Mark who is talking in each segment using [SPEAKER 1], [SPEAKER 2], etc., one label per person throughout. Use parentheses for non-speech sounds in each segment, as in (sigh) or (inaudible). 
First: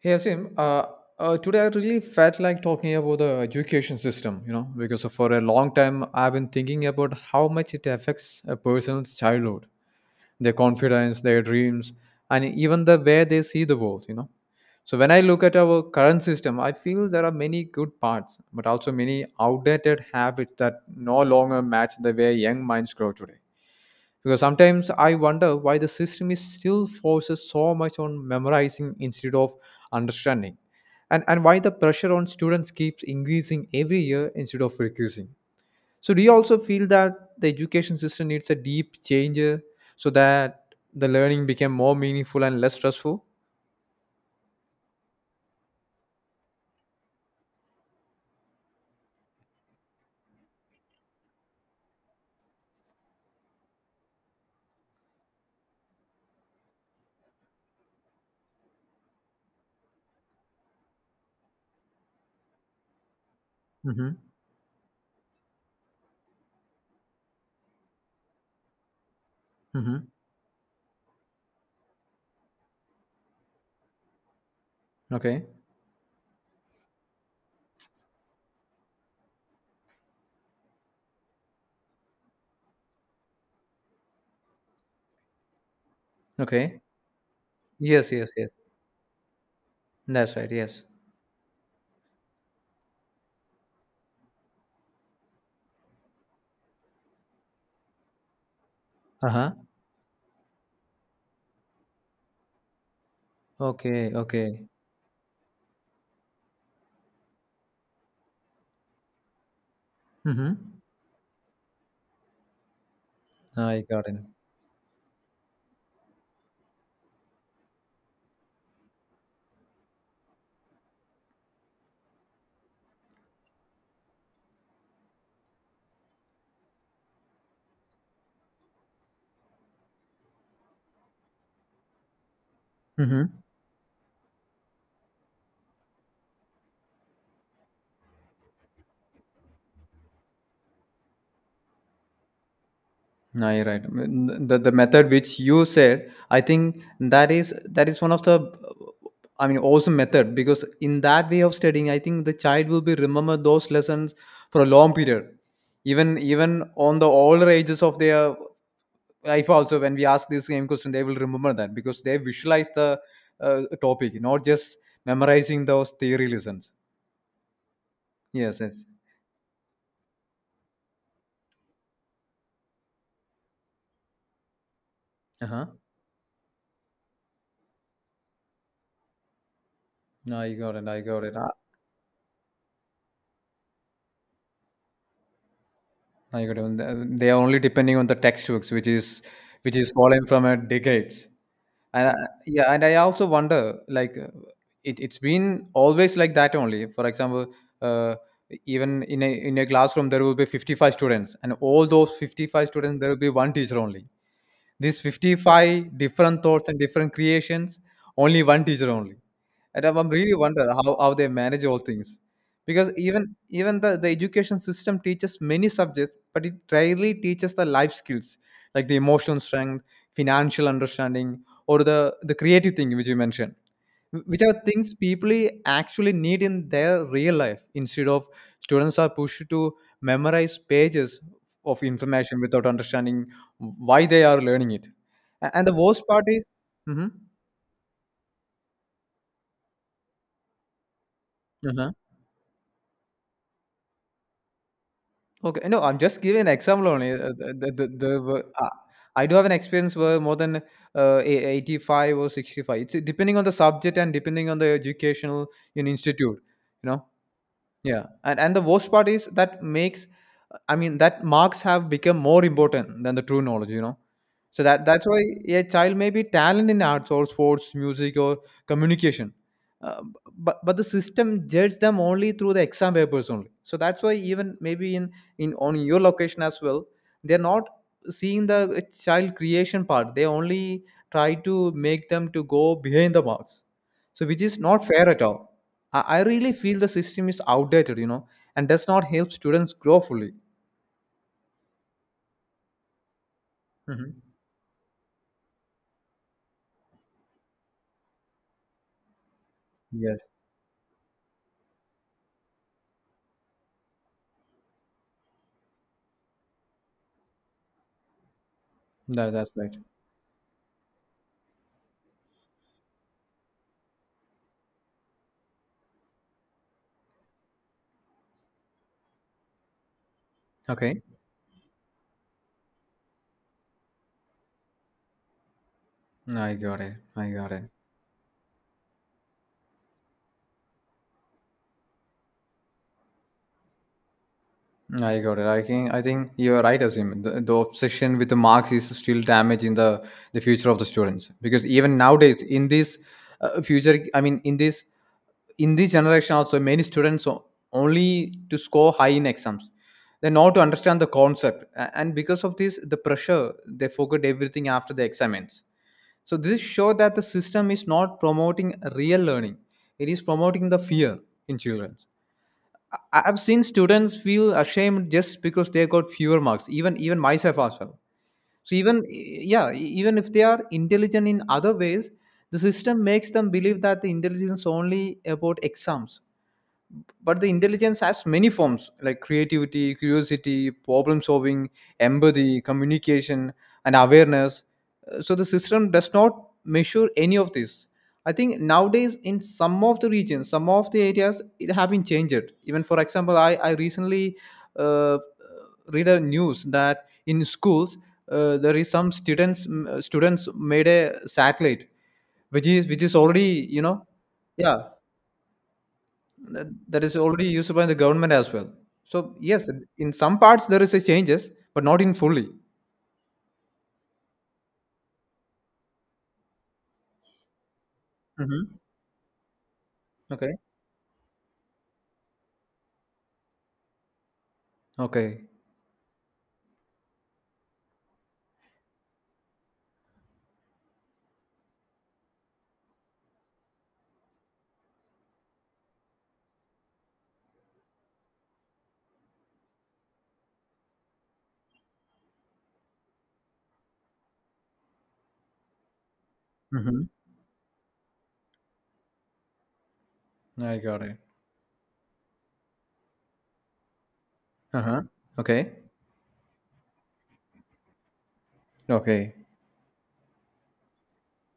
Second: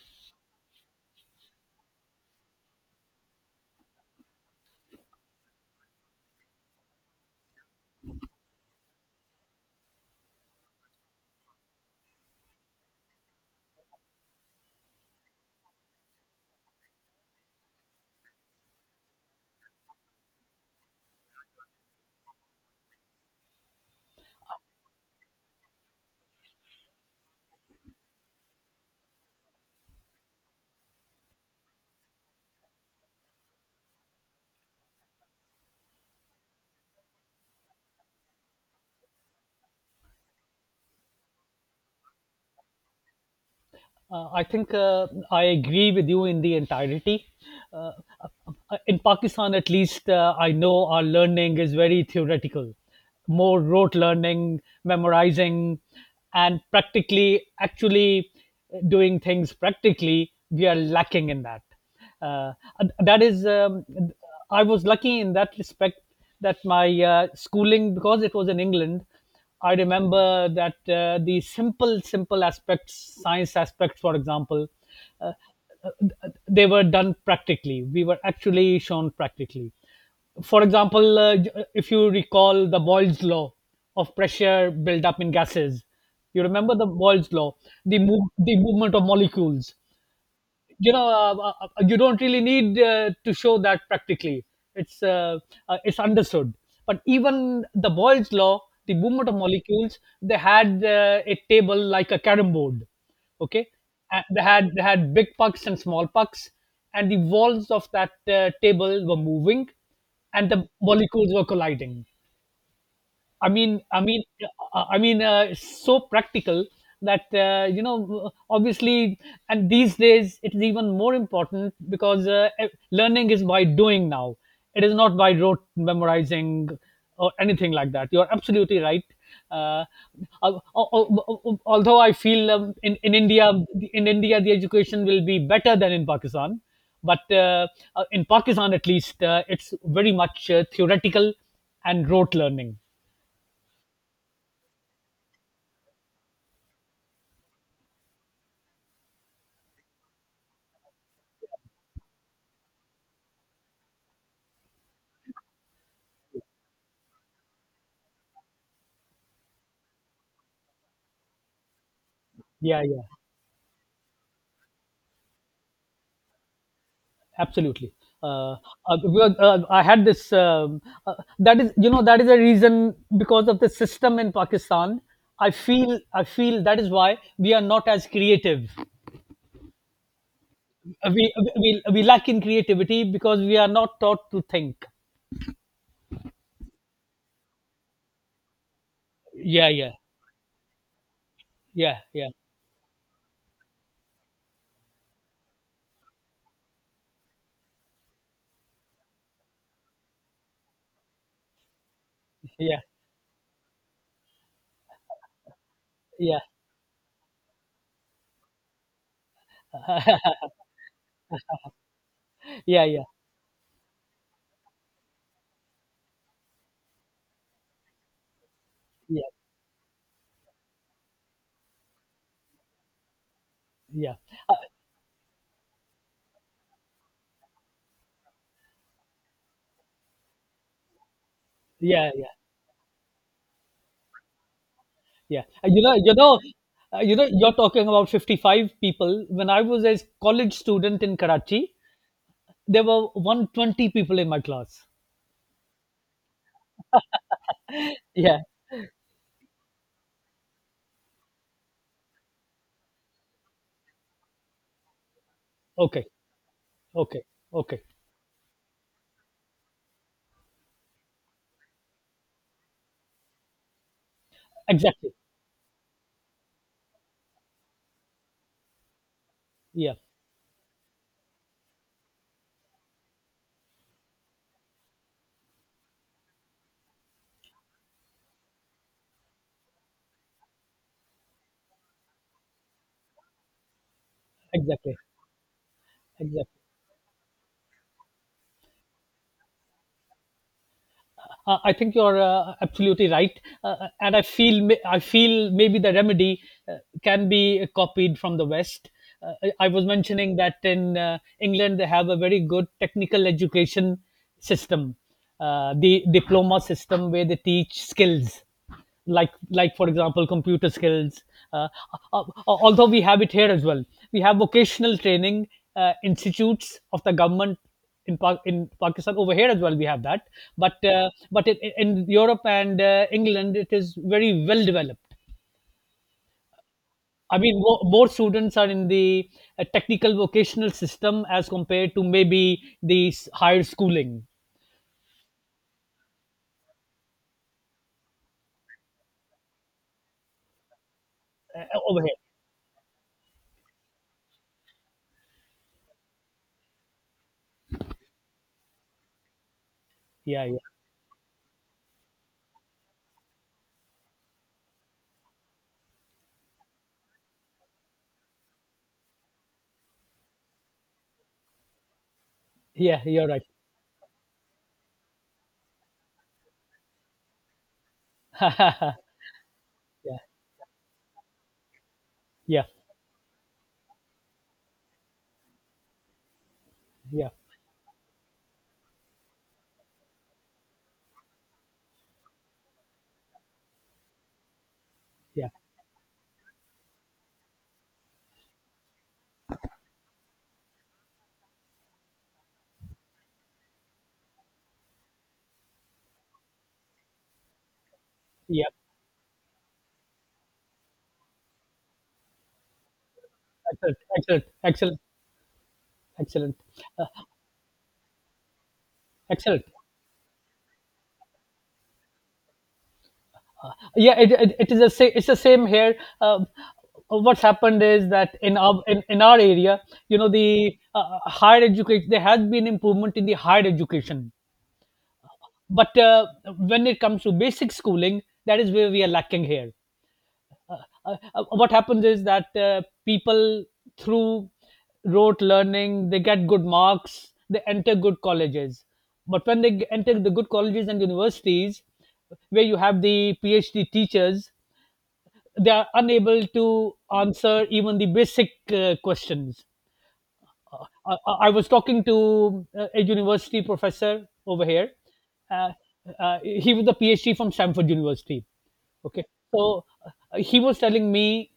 [SPEAKER 1] Hey, Asim, today I really felt like talking about the education system, you know, because for a long time I've been thinking about how much it affects a person's childhood, their confidence, their dreams, and even the way they see the world, you know. So when I look at our current system, I feel there are many good parts, but also many outdated habits that no longer match the way young minds grow today. Because sometimes I wonder why the system is still forces so much on memorizing instead of understanding, and why the pressure on students keeps increasing every year instead of reducing. So, do you also feel that the education system needs a deep change so that the learning became more meaningful and less stressful?
[SPEAKER 2] I think I agree with you in the entirety. Uh, in Pakistan, at least, I know our learning is very theoretical, more rote learning, memorizing, and practically, actually doing things practically. We are lacking in that. Uh, and that is, um,
[SPEAKER 1] Mm-hmm.
[SPEAKER 2] I was lucky in that respect that my schooling, because it was in England, I
[SPEAKER 1] Mm-hmm.
[SPEAKER 2] remember that the simple aspects, science aspects, for example, uh,
[SPEAKER 1] Okay.
[SPEAKER 2] they were done practically. We were actually shown practically. For example, if you recall the Boyle's law of pressure build up in gases, you remember
[SPEAKER 1] Okay.
[SPEAKER 2] the Boyle's law, the
[SPEAKER 1] Yes.
[SPEAKER 2] move,
[SPEAKER 1] Yes. Yes.
[SPEAKER 2] the movement of molecules.
[SPEAKER 1] That's right. Yes.
[SPEAKER 2] You don't really need to show that practically. it's uh, it's understood, but even the boyle's law, the
[SPEAKER 1] Uh
[SPEAKER 2] movement of
[SPEAKER 1] huh.
[SPEAKER 2] molecules, they had a table like a carom board, okay,
[SPEAKER 1] Okay.
[SPEAKER 2] and they
[SPEAKER 1] Okay.
[SPEAKER 2] had they had big pucks and small pucks, and the walls of that table were moving and
[SPEAKER 1] Mm-hmm.
[SPEAKER 2] the molecules were colliding. I mean,
[SPEAKER 1] I
[SPEAKER 2] I
[SPEAKER 1] got
[SPEAKER 2] mean, uh, I mean, uh, so practical that you know, obviously, and these days it is even more important, because learning is by doing now. It is not by rote memorizing or anything like that. You are absolutely right. Uh, al- al- Although I feel in
[SPEAKER 1] it.
[SPEAKER 2] India, in India, the education will be better than in Pakistan. But In Pakistan, at least, it's very much theoretical and rote learning.
[SPEAKER 1] No, you're right. The method which you said, I think that is one of the, I mean, awesome method because in that way of studying, I think the child will be remember those lessons for a long period, even even on the older ages of their life. Also, when we ask this same question, they will remember that because they visualize
[SPEAKER 2] Yeah,
[SPEAKER 1] the
[SPEAKER 2] yeah,
[SPEAKER 1] topic, not just memorizing those theory lessons.
[SPEAKER 2] absolutely. Uh,
[SPEAKER 1] Yes, yes.
[SPEAKER 2] because I had this. Uh, that is, you know, that is a reason because of the system in Pakistan.
[SPEAKER 1] Uh
[SPEAKER 2] I
[SPEAKER 1] huh.
[SPEAKER 2] feel, I feel that is why we are not as creative.
[SPEAKER 1] No, I got it. I
[SPEAKER 2] Uh,
[SPEAKER 1] got
[SPEAKER 2] We
[SPEAKER 1] it.
[SPEAKER 2] uh, we we lack in creativity because we are not taught to think.
[SPEAKER 1] I got even they are only depending on the textbooks,
[SPEAKER 2] Yeah,
[SPEAKER 1] which is
[SPEAKER 2] yeah,
[SPEAKER 1] fallen from a decades.
[SPEAKER 2] yeah,
[SPEAKER 1] And I,
[SPEAKER 2] yeah,
[SPEAKER 1] yeah, and I also wonder, like, it's been always like that only. For example, uh, even in a classroom there will be 55 students, and all those 55
[SPEAKER 2] yeah,
[SPEAKER 1] students there will be one teacher only. These 55
[SPEAKER 2] yeah,
[SPEAKER 1] different thoughts and different creations, only one teacher only. And I'm really wonder how they manage all things,
[SPEAKER 2] yeah,
[SPEAKER 1] because
[SPEAKER 2] yeah,
[SPEAKER 1] even even the education system teaches many subjects but it rarely teaches the life skills like the
[SPEAKER 2] yeah,
[SPEAKER 1] emotional strength, financial understanding, or the creative thing which you mentioned,
[SPEAKER 2] yeah,
[SPEAKER 1] which are
[SPEAKER 2] uh,
[SPEAKER 1] things people actually need in their real life instead of students are pushed to memorize pages of
[SPEAKER 2] yeah, yeah,
[SPEAKER 1] information without understanding why they are learning it.
[SPEAKER 2] yeah.
[SPEAKER 1] And the worst part is. Mhm.
[SPEAKER 2] You know. You're talking about 55 people. When I was a college student in Karachi,
[SPEAKER 1] Uh-huh.
[SPEAKER 2] there were 120 people in my class.
[SPEAKER 1] Okay. No, I'm just giving an example only.
[SPEAKER 2] Yeah.
[SPEAKER 1] I do have an experience where more than 85 or 65. It's depending on the subject and depending on the educational in
[SPEAKER 2] Okay.
[SPEAKER 1] institute, you know.
[SPEAKER 2] Okay. Okay.
[SPEAKER 1] Yeah, and the worst part is that makes, I mean, that marks have become more important than the true knowledge. You know, so that that's
[SPEAKER 2] Exactly.
[SPEAKER 1] why a child may be talented in arts or sports, music or communication,
[SPEAKER 2] Yeah.
[SPEAKER 1] but the system judges them only through the exam papers only. So that's why even maybe in on your location as well, they're not seeing the child creation part. They only try to make them to go behind the marks so which is not
[SPEAKER 2] Exactly.
[SPEAKER 1] fair at all. I really
[SPEAKER 2] Exactly.
[SPEAKER 1] feel the system is outdated, you know, and does not help students grow fully.
[SPEAKER 2] I think you're absolutely right, and
[SPEAKER 1] Hmm.
[SPEAKER 2] I feel maybe the remedy uh, can be copied from the West. Uh, I was
[SPEAKER 1] Yes,
[SPEAKER 2] mentioning that in England they have a very good technical education system, the diploma system where they teach skills,
[SPEAKER 1] that,
[SPEAKER 2] like
[SPEAKER 1] that's right.
[SPEAKER 2] like for example computer skills. uh, Although we have it here as well, we have vocational training institutes of the government in Pakistan over here as well, we have that,
[SPEAKER 1] Okay.
[SPEAKER 2] but in Europe and England it is very well developed.
[SPEAKER 1] I got it. I
[SPEAKER 2] I
[SPEAKER 1] got
[SPEAKER 2] mean,
[SPEAKER 1] it.
[SPEAKER 2] more students are in the technical vocational system as compared to maybe higher schooling
[SPEAKER 1] I got it. I think you're right, Asim. The obsession with the marks is still damaging the future of the students because even
[SPEAKER 2] over here.
[SPEAKER 1] nowadays in this I mean, in this generation also, many students o- only to score high in exams. They
[SPEAKER 2] Yeah,
[SPEAKER 1] not
[SPEAKER 2] yeah,
[SPEAKER 1] to understand the concept. And because of this, the pressure they forget everything after the exams. So this shows that the system is not promoting real learning; it is promoting the fear in children.
[SPEAKER 2] yeah. You're
[SPEAKER 1] I've
[SPEAKER 2] right.
[SPEAKER 1] seen students feel ashamed just because they got fewer marks. Even even myself as well.
[SPEAKER 2] (laughs)
[SPEAKER 1] So
[SPEAKER 2] Yeah,
[SPEAKER 1] yeah, even if they are intelligent in other ways, the
[SPEAKER 2] yeah,
[SPEAKER 1] system makes them believe that the intelligence is only about exams,
[SPEAKER 2] yeah,
[SPEAKER 1] but the intelligence has many forms like creativity, curiosity, problem solving, empathy, communication, and awareness. So the
[SPEAKER 2] yeah,
[SPEAKER 1] system does not measure any of this. I think nowadays in some of the regions, some of the areas it have been changed even. For example, I recently uh, uh, read a news that in schools,
[SPEAKER 2] yeah.
[SPEAKER 1] there is some students students made a satellite which is already, you know.
[SPEAKER 2] Excellent, excellent,
[SPEAKER 1] Yeah,
[SPEAKER 2] excellent, excellent,
[SPEAKER 1] that, that
[SPEAKER 2] uh,
[SPEAKER 1] is already used by the government as well. So
[SPEAKER 2] excellent.
[SPEAKER 1] yes, in some parts there is a changes, but not in fully.
[SPEAKER 2] Yeah, it is the same. It's the same here. Um, what's happened is that
[SPEAKER 1] Hmm.
[SPEAKER 2] in our area, you know,
[SPEAKER 1] Okay.
[SPEAKER 2] the higher education, there has been improvement in the higher education,
[SPEAKER 1] Okay.
[SPEAKER 2] but when it comes to basic schooling, that is where we are lacking here. uh, what happens is that people, through rote learning, they get good marks, they enter good colleges, but when enter the good colleges and universities, where you have the PhD teachers, they are unable to
[SPEAKER 1] Hmm.
[SPEAKER 2] answer even the basic questions.
[SPEAKER 1] I
[SPEAKER 2] I,
[SPEAKER 1] got it.
[SPEAKER 2] I I was talking to a university professor over
[SPEAKER 1] Uh
[SPEAKER 2] here.
[SPEAKER 1] huh. Okay.
[SPEAKER 2] Uh, he was a PhD from Stanford University. Okay,
[SPEAKER 1] Okay.
[SPEAKER 2] so he was telling me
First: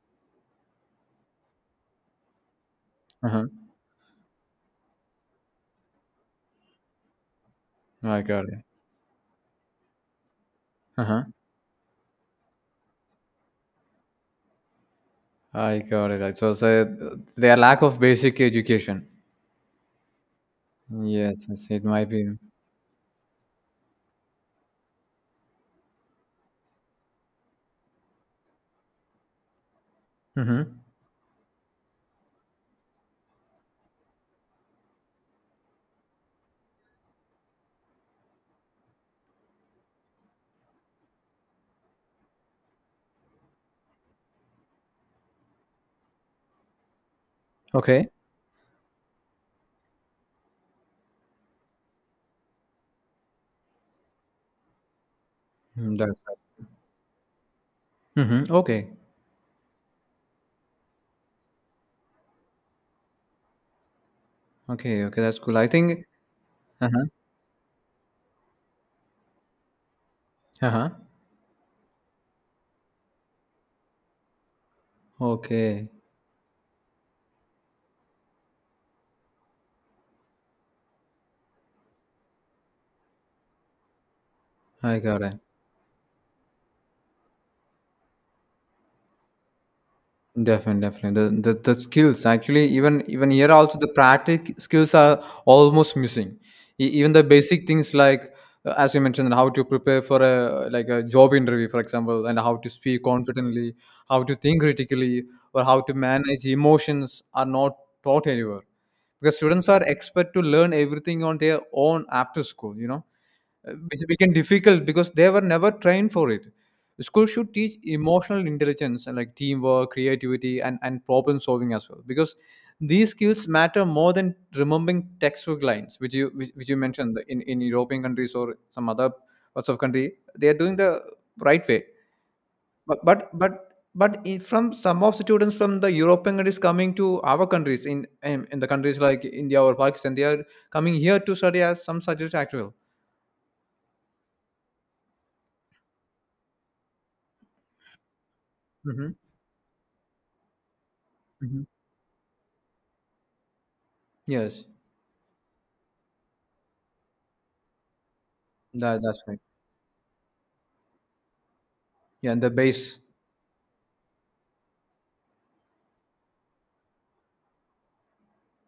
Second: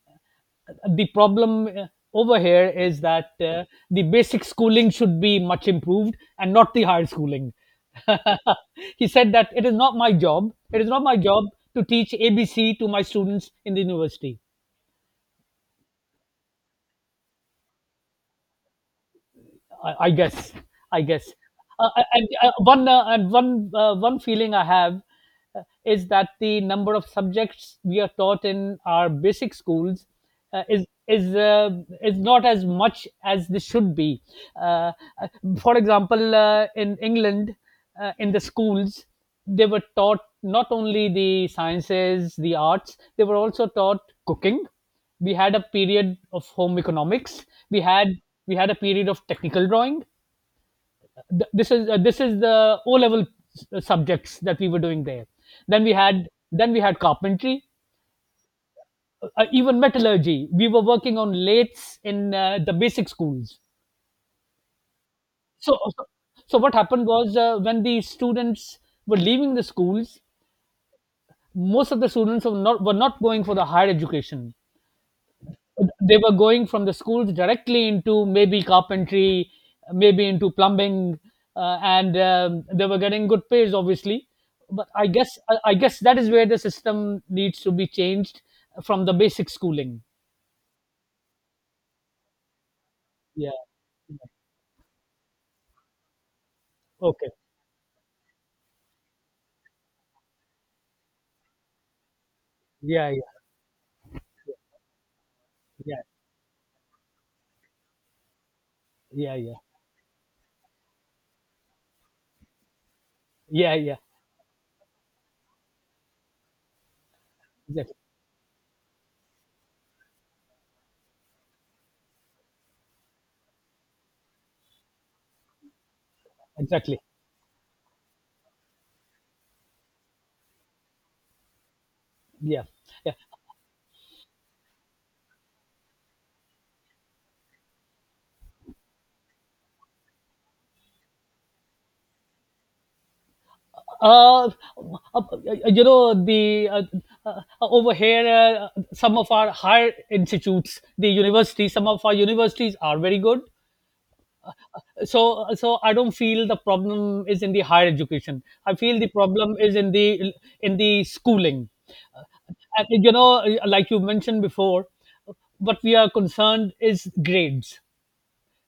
[SPEAKER 2] the problem over here is
[SPEAKER 1] Uh
[SPEAKER 2] that
[SPEAKER 1] huh.
[SPEAKER 2] the basic schooling should be much improved and not the higher schooling.
[SPEAKER 1] I got it.
[SPEAKER 2] (laughs) He said that it is not my job. It is
[SPEAKER 1] Uh
[SPEAKER 2] not my
[SPEAKER 1] huh.
[SPEAKER 2] job to teach ABC to my students in the university.
[SPEAKER 1] I got it. So, so their lack of basic education.
[SPEAKER 2] I guess. I guess.
[SPEAKER 1] Yes, yes, it might
[SPEAKER 2] And
[SPEAKER 1] be.
[SPEAKER 2] one and one One feeling I have is that the number of subjects we are taught in our basic schools uh,
[SPEAKER 1] Hmm.
[SPEAKER 2] is is uh, is not as much as this should be. Uh, uh, for example, in England, in the schools, they were taught not only the sciences, the arts, they were also taught cooking. We had a period of home economics, we
[SPEAKER 1] Okay.
[SPEAKER 2] had we had a period of technical drawing. This is this is the O level subjects that we were doing there.
[SPEAKER 1] Mm, that's
[SPEAKER 2] Then we had carpentry,
[SPEAKER 1] right. Hmm. Okay.
[SPEAKER 2] even metallurgy. We were working on lathes in the basic schools.
[SPEAKER 1] Okay. Okay. That's cool. I
[SPEAKER 2] so
[SPEAKER 1] think.
[SPEAKER 2] so so what
[SPEAKER 1] Uh huh.
[SPEAKER 2] happened was when the students were leaving the schools,
[SPEAKER 1] Uh huh.
[SPEAKER 2] most of the students were not going for the higher education.
[SPEAKER 1] Okay.
[SPEAKER 2] They were going from the schools directly into maybe carpentry, maybe into plumbing, and they were getting good pays, obviously. But
[SPEAKER 1] I got it.
[SPEAKER 2] I guess that is where the system needs to be changed, from the basic schooling.
[SPEAKER 1] Definitely, definitely. The skills actually even even
[SPEAKER 2] Yeah.
[SPEAKER 1] here also the
[SPEAKER 2] Yeah.
[SPEAKER 1] practical skills are almost missing. Even the
[SPEAKER 2] Okay.
[SPEAKER 1] basic things like as you mentioned, how to prepare for a like a job interview, for example, and how to speak
[SPEAKER 2] Yeah.
[SPEAKER 1] confidently, how to think critically, or how to
[SPEAKER 2] Yeah.
[SPEAKER 1] manage emotions are not taught anywhere because
[SPEAKER 2] Yeah. Yeah.
[SPEAKER 1] students are expected to learn everything on their own after school, you know,
[SPEAKER 2] Yeah. Yeah. Yeah.
[SPEAKER 1] which became difficult because they were never trained for it. School should teach
[SPEAKER 2] Exactly.
[SPEAKER 1] emotional intelligence and like teamwork, creativity, and problem solving as well because these skills matter more than remembering textbook lines, which you which you
[SPEAKER 2] Exactly.
[SPEAKER 1] mentioned in European countries or some other parts of country. They are doing the right way,
[SPEAKER 2] Yeah.
[SPEAKER 1] but
[SPEAKER 2] Yeah.
[SPEAKER 1] but but in, from some of the students from the European countries coming to our countries in the countries like India or Pakistan, they are coming here to study as some subject actual.
[SPEAKER 2] Uh, um, uh, you know, the over here,
[SPEAKER 1] Hmm.
[SPEAKER 2] some of our higher institutes, the universities, some of our universities are very good.
[SPEAKER 1] Yes,
[SPEAKER 2] I don't feel the problem is in the higher education. I feel
[SPEAKER 1] that
[SPEAKER 2] the
[SPEAKER 1] that's right.
[SPEAKER 2] problem is in the schooling. Uh,
[SPEAKER 1] Yeah, and the base.
[SPEAKER 2] and, you know, like you mentioned before, what we are concerned is grades.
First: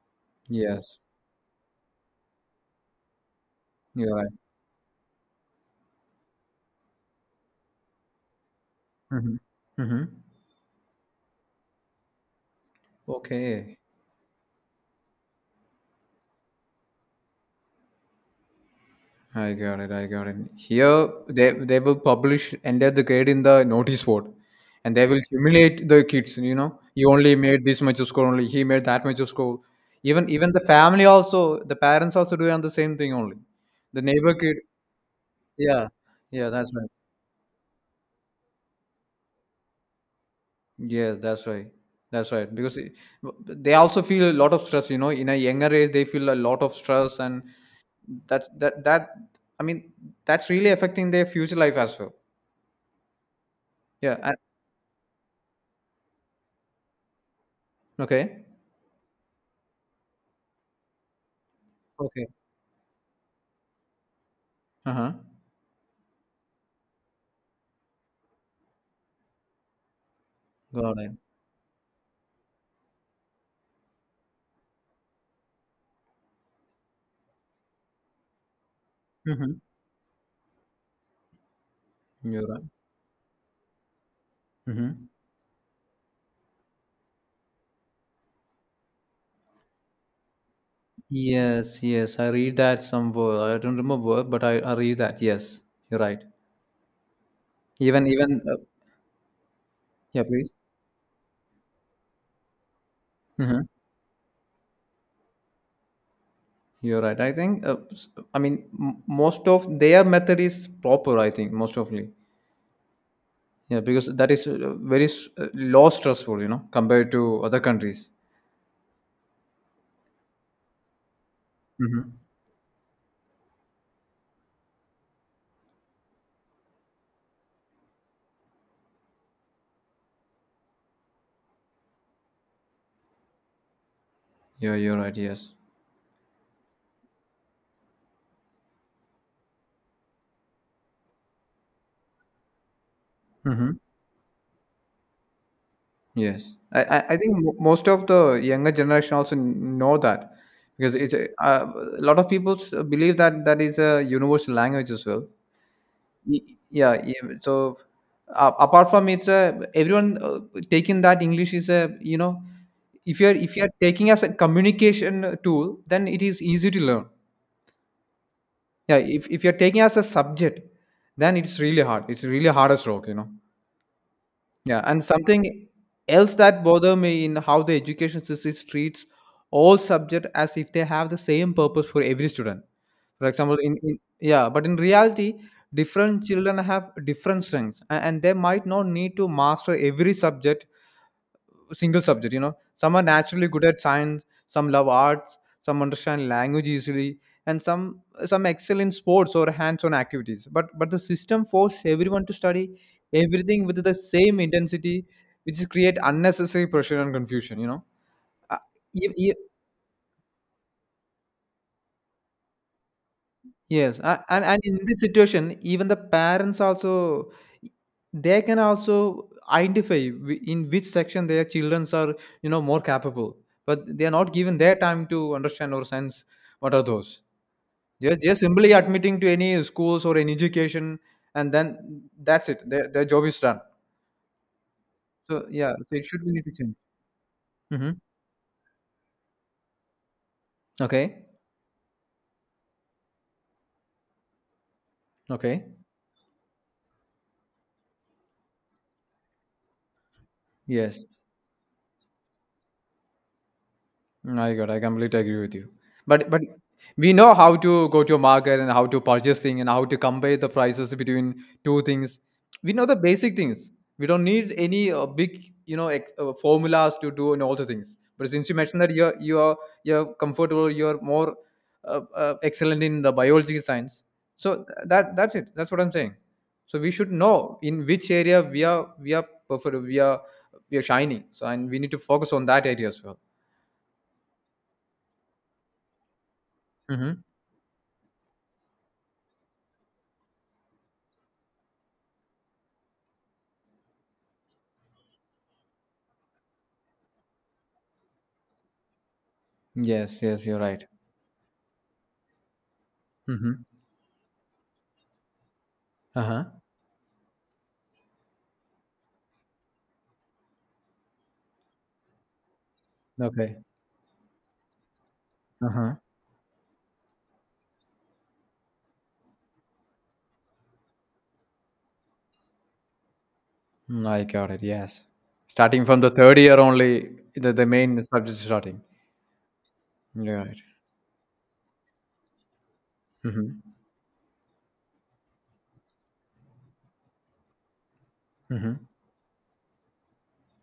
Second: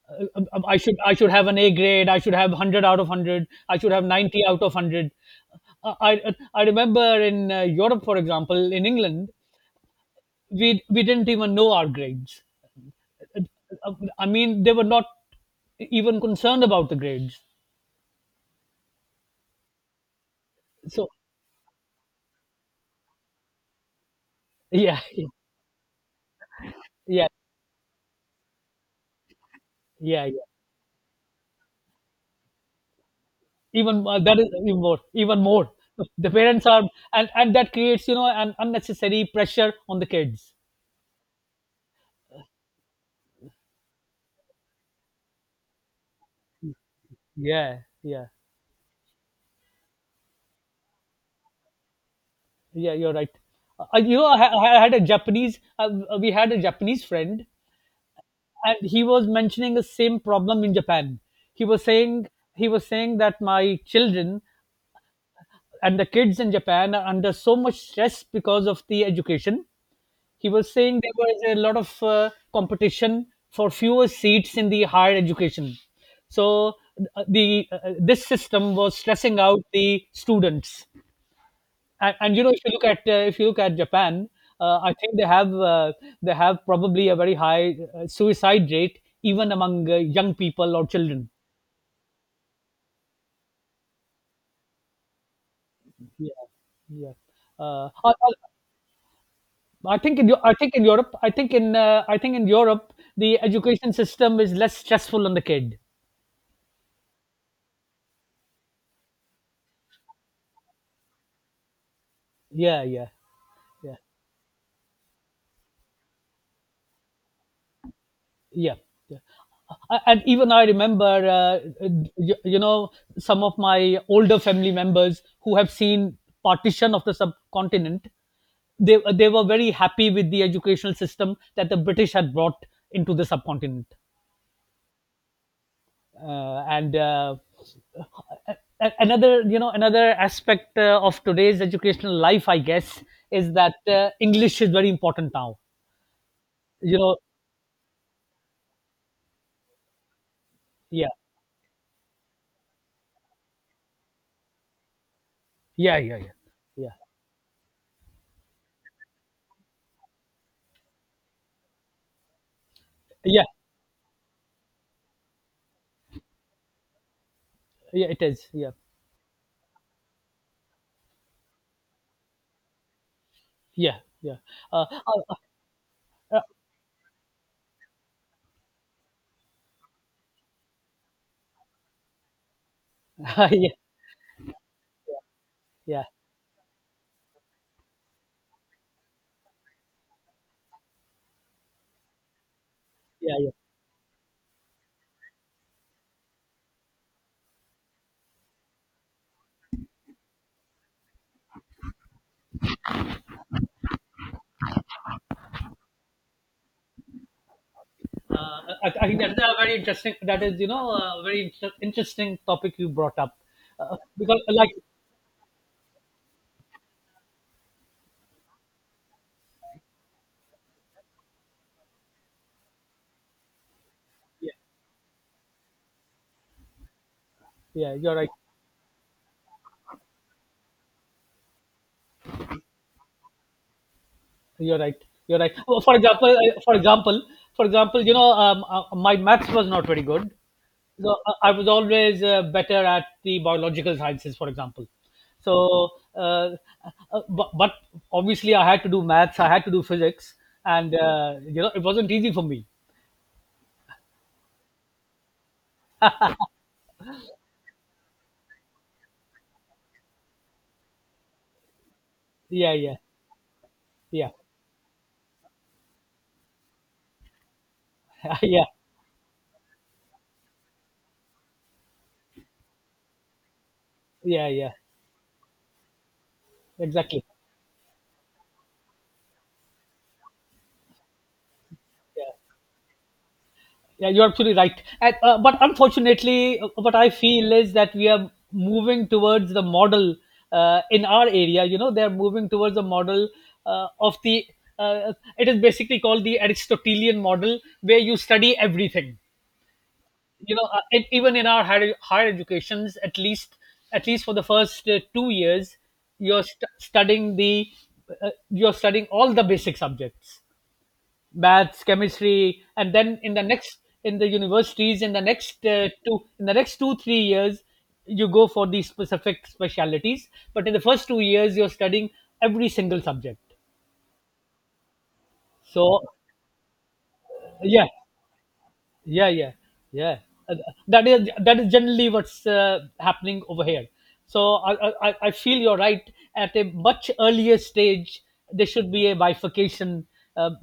[SPEAKER 2] uh,
[SPEAKER 1] Yes,
[SPEAKER 2] I should have an A grade. I should have 100 out of 100. I should have
[SPEAKER 1] you're right.
[SPEAKER 2] 90 out of 100. I remember in Europe, for example, in England,
[SPEAKER 1] Hmm. Hmm.
[SPEAKER 2] we didn't even know our grades. Uh,
[SPEAKER 1] Okay,
[SPEAKER 2] I mean, they were not even concerned about the grades.
[SPEAKER 1] I got it. I got it.
[SPEAKER 2] So
[SPEAKER 1] Here, they will publish and enter the grade in the notice board, and
[SPEAKER 2] yeah,
[SPEAKER 1] they will
[SPEAKER 2] (laughs)
[SPEAKER 1] humiliate the kids. You know, you
[SPEAKER 2] yeah,
[SPEAKER 1] only made this much of score. Only he made that much of score.
[SPEAKER 2] yeah,
[SPEAKER 1] Even
[SPEAKER 2] yeah.
[SPEAKER 1] even the family also, the parents also doing the same thing. Only the
[SPEAKER 2] Even
[SPEAKER 1] neighbor
[SPEAKER 2] that is
[SPEAKER 1] kid.
[SPEAKER 2] even more, even more.
[SPEAKER 1] Yeah,
[SPEAKER 2] The
[SPEAKER 1] yeah,
[SPEAKER 2] parents
[SPEAKER 1] that's right.
[SPEAKER 2] are, and that creates, you know, an unnecessary pressure on the kids.
[SPEAKER 1] Yeah, that's right. That's right. They also feel a lot of stress. You know, in a younger age, they feel a lot of stress, and
[SPEAKER 2] Yeah, yeah.
[SPEAKER 1] that's that that. I mean, that's really affecting their future life as well.
[SPEAKER 2] Yeah, you're right.
[SPEAKER 1] Yeah.
[SPEAKER 2] You know, I had a Japanese. We had a Japanese friend,
[SPEAKER 1] Okay.
[SPEAKER 2] and he was mentioning the same problem in Japan. He was
[SPEAKER 1] Okay.
[SPEAKER 2] saying he was saying that my children
[SPEAKER 1] Uh huh.
[SPEAKER 2] and the kids in Japan are under so much stress because of the education. He was
[SPEAKER 1] Got
[SPEAKER 2] saying
[SPEAKER 1] it.
[SPEAKER 2] there was a lot of competition for fewer seats in the higher education. So the this system was stressing
[SPEAKER 1] Mm-hmm.
[SPEAKER 2] out the students. And you
[SPEAKER 1] You're
[SPEAKER 2] know,
[SPEAKER 1] right.
[SPEAKER 2] if you look at Japan, I
[SPEAKER 1] Mm-hmm.
[SPEAKER 2] think they have probably a very high suicide rate even among young people or children.
[SPEAKER 1] Yes. Yes. I read that somewhere. I don't remember, but I read that. Yes. You're right.
[SPEAKER 2] Yeah, yeah. uh,
[SPEAKER 1] Even
[SPEAKER 2] I, I, I think
[SPEAKER 1] yeah.
[SPEAKER 2] in Eu- I
[SPEAKER 1] Please.
[SPEAKER 2] think in europe I think in Europe the
[SPEAKER 1] Mm-hmm.
[SPEAKER 2] education system is less stressful on the kid.
[SPEAKER 1] You're right. I think. I mean, most of their method is proper. I think most of.
[SPEAKER 2] Yeah, yeah,
[SPEAKER 1] Yeah,
[SPEAKER 2] yeah,
[SPEAKER 1] because that is very low stressful, you know, compared to other countries.
[SPEAKER 2] yeah, yeah. And even I remember, uh,
[SPEAKER 1] Mm-hmm.
[SPEAKER 2] you know, some of my older family members who have seen partition of the subcontinent, they were very happy with the educational system that the British had brought into the subcontinent.
[SPEAKER 1] Yeah, you're right. Yes.
[SPEAKER 2] uh, and uh, Another, you know, another aspect of today's educational life, I guess, is
[SPEAKER 1] Mm-hmm.
[SPEAKER 2] that English is very important now,
[SPEAKER 1] Yes.
[SPEAKER 2] you know.
[SPEAKER 1] I think most of the younger generation also know that because
[SPEAKER 2] Yeah,
[SPEAKER 1] it's a lot of people believe that that is a universal language as well.
[SPEAKER 2] yeah, yeah, yeah,
[SPEAKER 1] Y-
[SPEAKER 2] yeah,
[SPEAKER 1] Yeah. Yeah, so apart from it's a, everyone taking that English is a, you know,
[SPEAKER 2] yeah,
[SPEAKER 1] if you're taking as a communication tool, then it is easy to learn.
[SPEAKER 2] yeah, it is, yeah.
[SPEAKER 1] Yeah, if you're taking as a subject, then it's really hard. It's really hard as rock, you know.
[SPEAKER 2] Yeah, yeah.
[SPEAKER 1] Yeah,
[SPEAKER 2] Uh,
[SPEAKER 1] and
[SPEAKER 2] uh,
[SPEAKER 1] something else
[SPEAKER 2] uh,
[SPEAKER 1] that bother me in how the education system treats all subject as if they have the same purpose for every student. For
[SPEAKER 2] (laughs)
[SPEAKER 1] example,
[SPEAKER 2] yeah,
[SPEAKER 1] in yeah, but in reality,
[SPEAKER 2] yeah,
[SPEAKER 1] different children have different strengths, and they might not need to master every subject single subject, you know, some are
[SPEAKER 2] yeah,
[SPEAKER 1] naturally
[SPEAKER 2] yeah.
[SPEAKER 1] good at science, some love arts, some understand language easily, and some excel in sports or hands-on activities, but the system forces everyone to study everything with the same intensity, which create unnecessary pressure and confusion, you know. Uh,
[SPEAKER 2] I
[SPEAKER 1] e-
[SPEAKER 2] think
[SPEAKER 1] e-
[SPEAKER 2] that's a very interesting. That is, you know, a very interesting topic you brought up, uh,
[SPEAKER 1] Yes,
[SPEAKER 2] because uh,
[SPEAKER 1] and
[SPEAKER 2] like,
[SPEAKER 1] in this situation, even the parents also they can also identify in which section their childrens are, you know, more capable, but they are not
[SPEAKER 2] yeah,
[SPEAKER 1] given their time to understand or sense what are those.
[SPEAKER 2] yeah, you're
[SPEAKER 1] They're
[SPEAKER 2] right,
[SPEAKER 1] just simply admitting to any schools or any education, and then that's it. Their job is done.
[SPEAKER 2] you're right, you're
[SPEAKER 1] So
[SPEAKER 2] right.
[SPEAKER 1] yeah,
[SPEAKER 2] Oh,
[SPEAKER 1] so
[SPEAKER 2] for
[SPEAKER 1] it should
[SPEAKER 2] example,
[SPEAKER 1] be need to change.
[SPEAKER 2] for
[SPEAKER 1] Hmm.
[SPEAKER 2] example, you know, my maths was not very good, so
[SPEAKER 1] Okay.
[SPEAKER 2] I was always better at the biological sciences, for example.
[SPEAKER 1] Okay.
[SPEAKER 2] So, uh, but obviously, I had to do maths, I had to do physics, and
[SPEAKER 1] Yes.
[SPEAKER 2] you know, it wasn't easy for me.
[SPEAKER 1] I got. I completely agree with you. But we know how to go to a market and how to purchase thing and how to compare the prices between two things. We
[SPEAKER 2] Yeah,
[SPEAKER 1] know the
[SPEAKER 2] yeah,
[SPEAKER 1] basic things. We don't
[SPEAKER 2] yeah,
[SPEAKER 1] need any big, you know, formulas to do and all the things. But
[SPEAKER 2] (laughs)
[SPEAKER 1] since you
[SPEAKER 2] yeah,
[SPEAKER 1] mentioned that you're comfortable, you're more excellent in the biology science.
[SPEAKER 2] yeah,
[SPEAKER 1] So
[SPEAKER 2] yeah,
[SPEAKER 1] that's it. That's what I'm saying. So we should
[SPEAKER 2] exactly.
[SPEAKER 1] know in which area we are perfect. We are shining. So and we need to
[SPEAKER 2] Yeah.
[SPEAKER 1] focus on that area as well.
[SPEAKER 2] Yeah, you're absolutely right. And, but unfortunately, what I
[SPEAKER 1] Mm-hmm.
[SPEAKER 2] feel is that we are moving towards the model in our area. You know, they're moving towards a model uh, of the, uh, it is basically called the Aristotelian model, where you study everything.
[SPEAKER 1] Yes, yes,
[SPEAKER 2] You
[SPEAKER 1] you're
[SPEAKER 2] know,
[SPEAKER 1] right.
[SPEAKER 2] and even in our higher educations, at least
[SPEAKER 1] Mm-hmm.
[SPEAKER 2] at least for the first 2 years, you're
[SPEAKER 1] Uh-huh.
[SPEAKER 2] st- studying the you're studying all the basic subjects, maths, chemistry. And then in the
[SPEAKER 1] Okay.
[SPEAKER 2] next, in the universities, in the next
[SPEAKER 1] Uh-huh.
[SPEAKER 2] two three years you go for these specific specialities. But in the first 2 years you're studying every single subject.
[SPEAKER 1] I got it. Yes. Starting from
[SPEAKER 2] So,
[SPEAKER 1] the third year only, the
[SPEAKER 2] yeah,
[SPEAKER 1] main subject is starting.
[SPEAKER 2] yeah, yeah, yeah.
[SPEAKER 1] You're right.
[SPEAKER 2] Uh, that is generally what's happening
[SPEAKER 1] Mm-hmm.
[SPEAKER 2] over here. So I feel you're right. At a much earlier stage there
[SPEAKER 1] Mm-hmm.
[SPEAKER 2] should be a bifurcation, um,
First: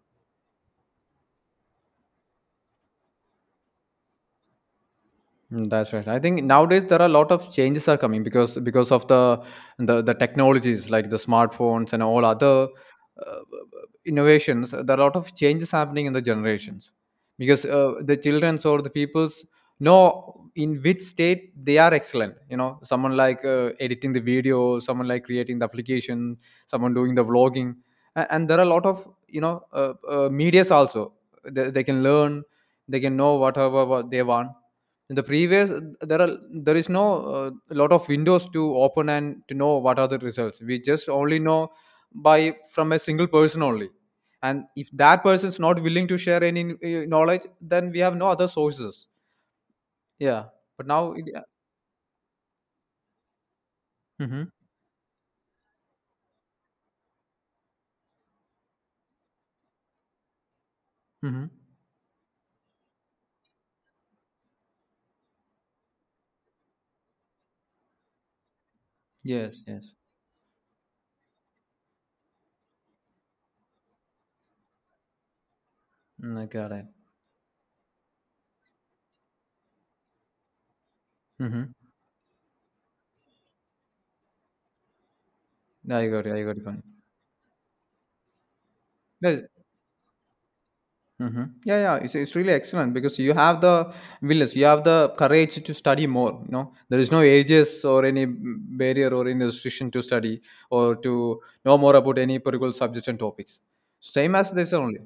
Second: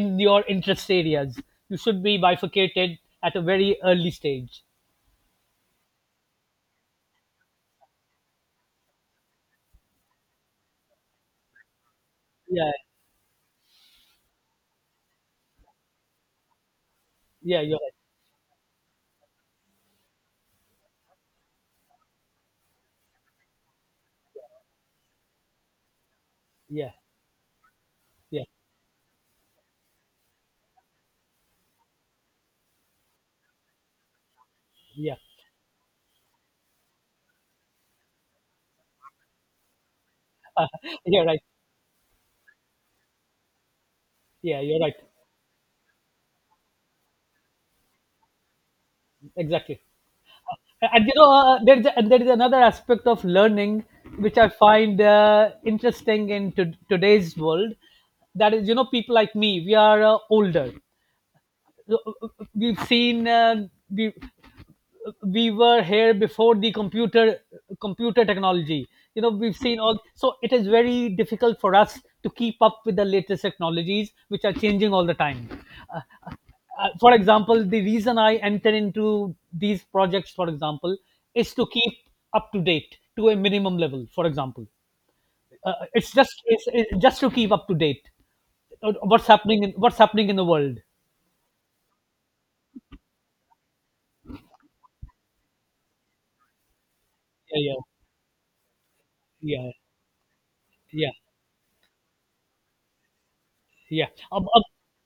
[SPEAKER 2] in your interest areas. You should be bifurcated at a very early stage.
[SPEAKER 1] That's right. I think nowadays there are a lot of changes are coming because of the the technologies like the smartphones and all other
[SPEAKER 2] Yeah,
[SPEAKER 1] uh, innovations. There are a lot of changes happening in the generations
[SPEAKER 2] yeah,
[SPEAKER 1] because
[SPEAKER 2] you're right,
[SPEAKER 1] the childrens or the peoples know in which state they are excellent. You know, someone like editing the video, someone like creating the application,
[SPEAKER 2] yeah,
[SPEAKER 1] someone doing the vlogging, and,
[SPEAKER 2] yeah,
[SPEAKER 1] and there are a lot of media's also. They can learn, they can know whatever what they want in
[SPEAKER 2] yeah.
[SPEAKER 1] the previous there is no lot of windows to open and to know what are the results. We
[SPEAKER 2] (laughs)
[SPEAKER 1] just
[SPEAKER 2] You're
[SPEAKER 1] only
[SPEAKER 2] right.
[SPEAKER 1] know by from a single person only,
[SPEAKER 2] Yeah,
[SPEAKER 1] and
[SPEAKER 2] you're
[SPEAKER 1] if
[SPEAKER 2] right,
[SPEAKER 1] that person is not willing to share any knowledge, then we have no other sources.
[SPEAKER 2] exactly.
[SPEAKER 1] Yeah, but
[SPEAKER 2] And
[SPEAKER 1] now
[SPEAKER 2] you
[SPEAKER 1] it.
[SPEAKER 2] know, there is another aspect of learning, which
[SPEAKER 1] Mm-hmm.
[SPEAKER 2] I find interesting in today's world. That is, people like me, we are older.
[SPEAKER 1] Mm-hmm.
[SPEAKER 2] We've seen, we we were here before the computer technology. You know, we've
[SPEAKER 1] Yes,
[SPEAKER 2] seen
[SPEAKER 1] yes.
[SPEAKER 2] all, so it is very difficult for us to keep up with the latest technologies, which are changing all the time. uh,
[SPEAKER 1] I got it.
[SPEAKER 2] for example, the reason I enter into these projects, for example, is to
[SPEAKER 1] Mm-hmm.
[SPEAKER 2] keep up to date to a minimum level, for example.
[SPEAKER 1] I
[SPEAKER 2] It's
[SPEAKER 1] got it.
[SPEAKER 2] just
[SPEAKER 1] I got it.
[SPEAKER 2] it's,
[SPEAKER 1] Fine.
[SPEAKER 2] it's just to keep up to date, what's
[SPEAKER 1] No.
[SPEAKER 2] happening in what's happening in the world.
[SPEAKER 1] Mm-hmm. Yeah, yeah, it's really excellent because you have the willingness, you have the courage to study more. You know, there is no
[SPEAKER 2] Yeah, yeah,
[SPEAKER 1] ages or any barrier or any
[SPEAKER 2] yeah.
[SPEAKER 1] restriction to study or
[SPEAKER 2] Yeah,
[SPEAKER 1] to know more about any particular subject and topics.
[SPEAKER 2] yeah.
[SPEAKER 1] Same as this only.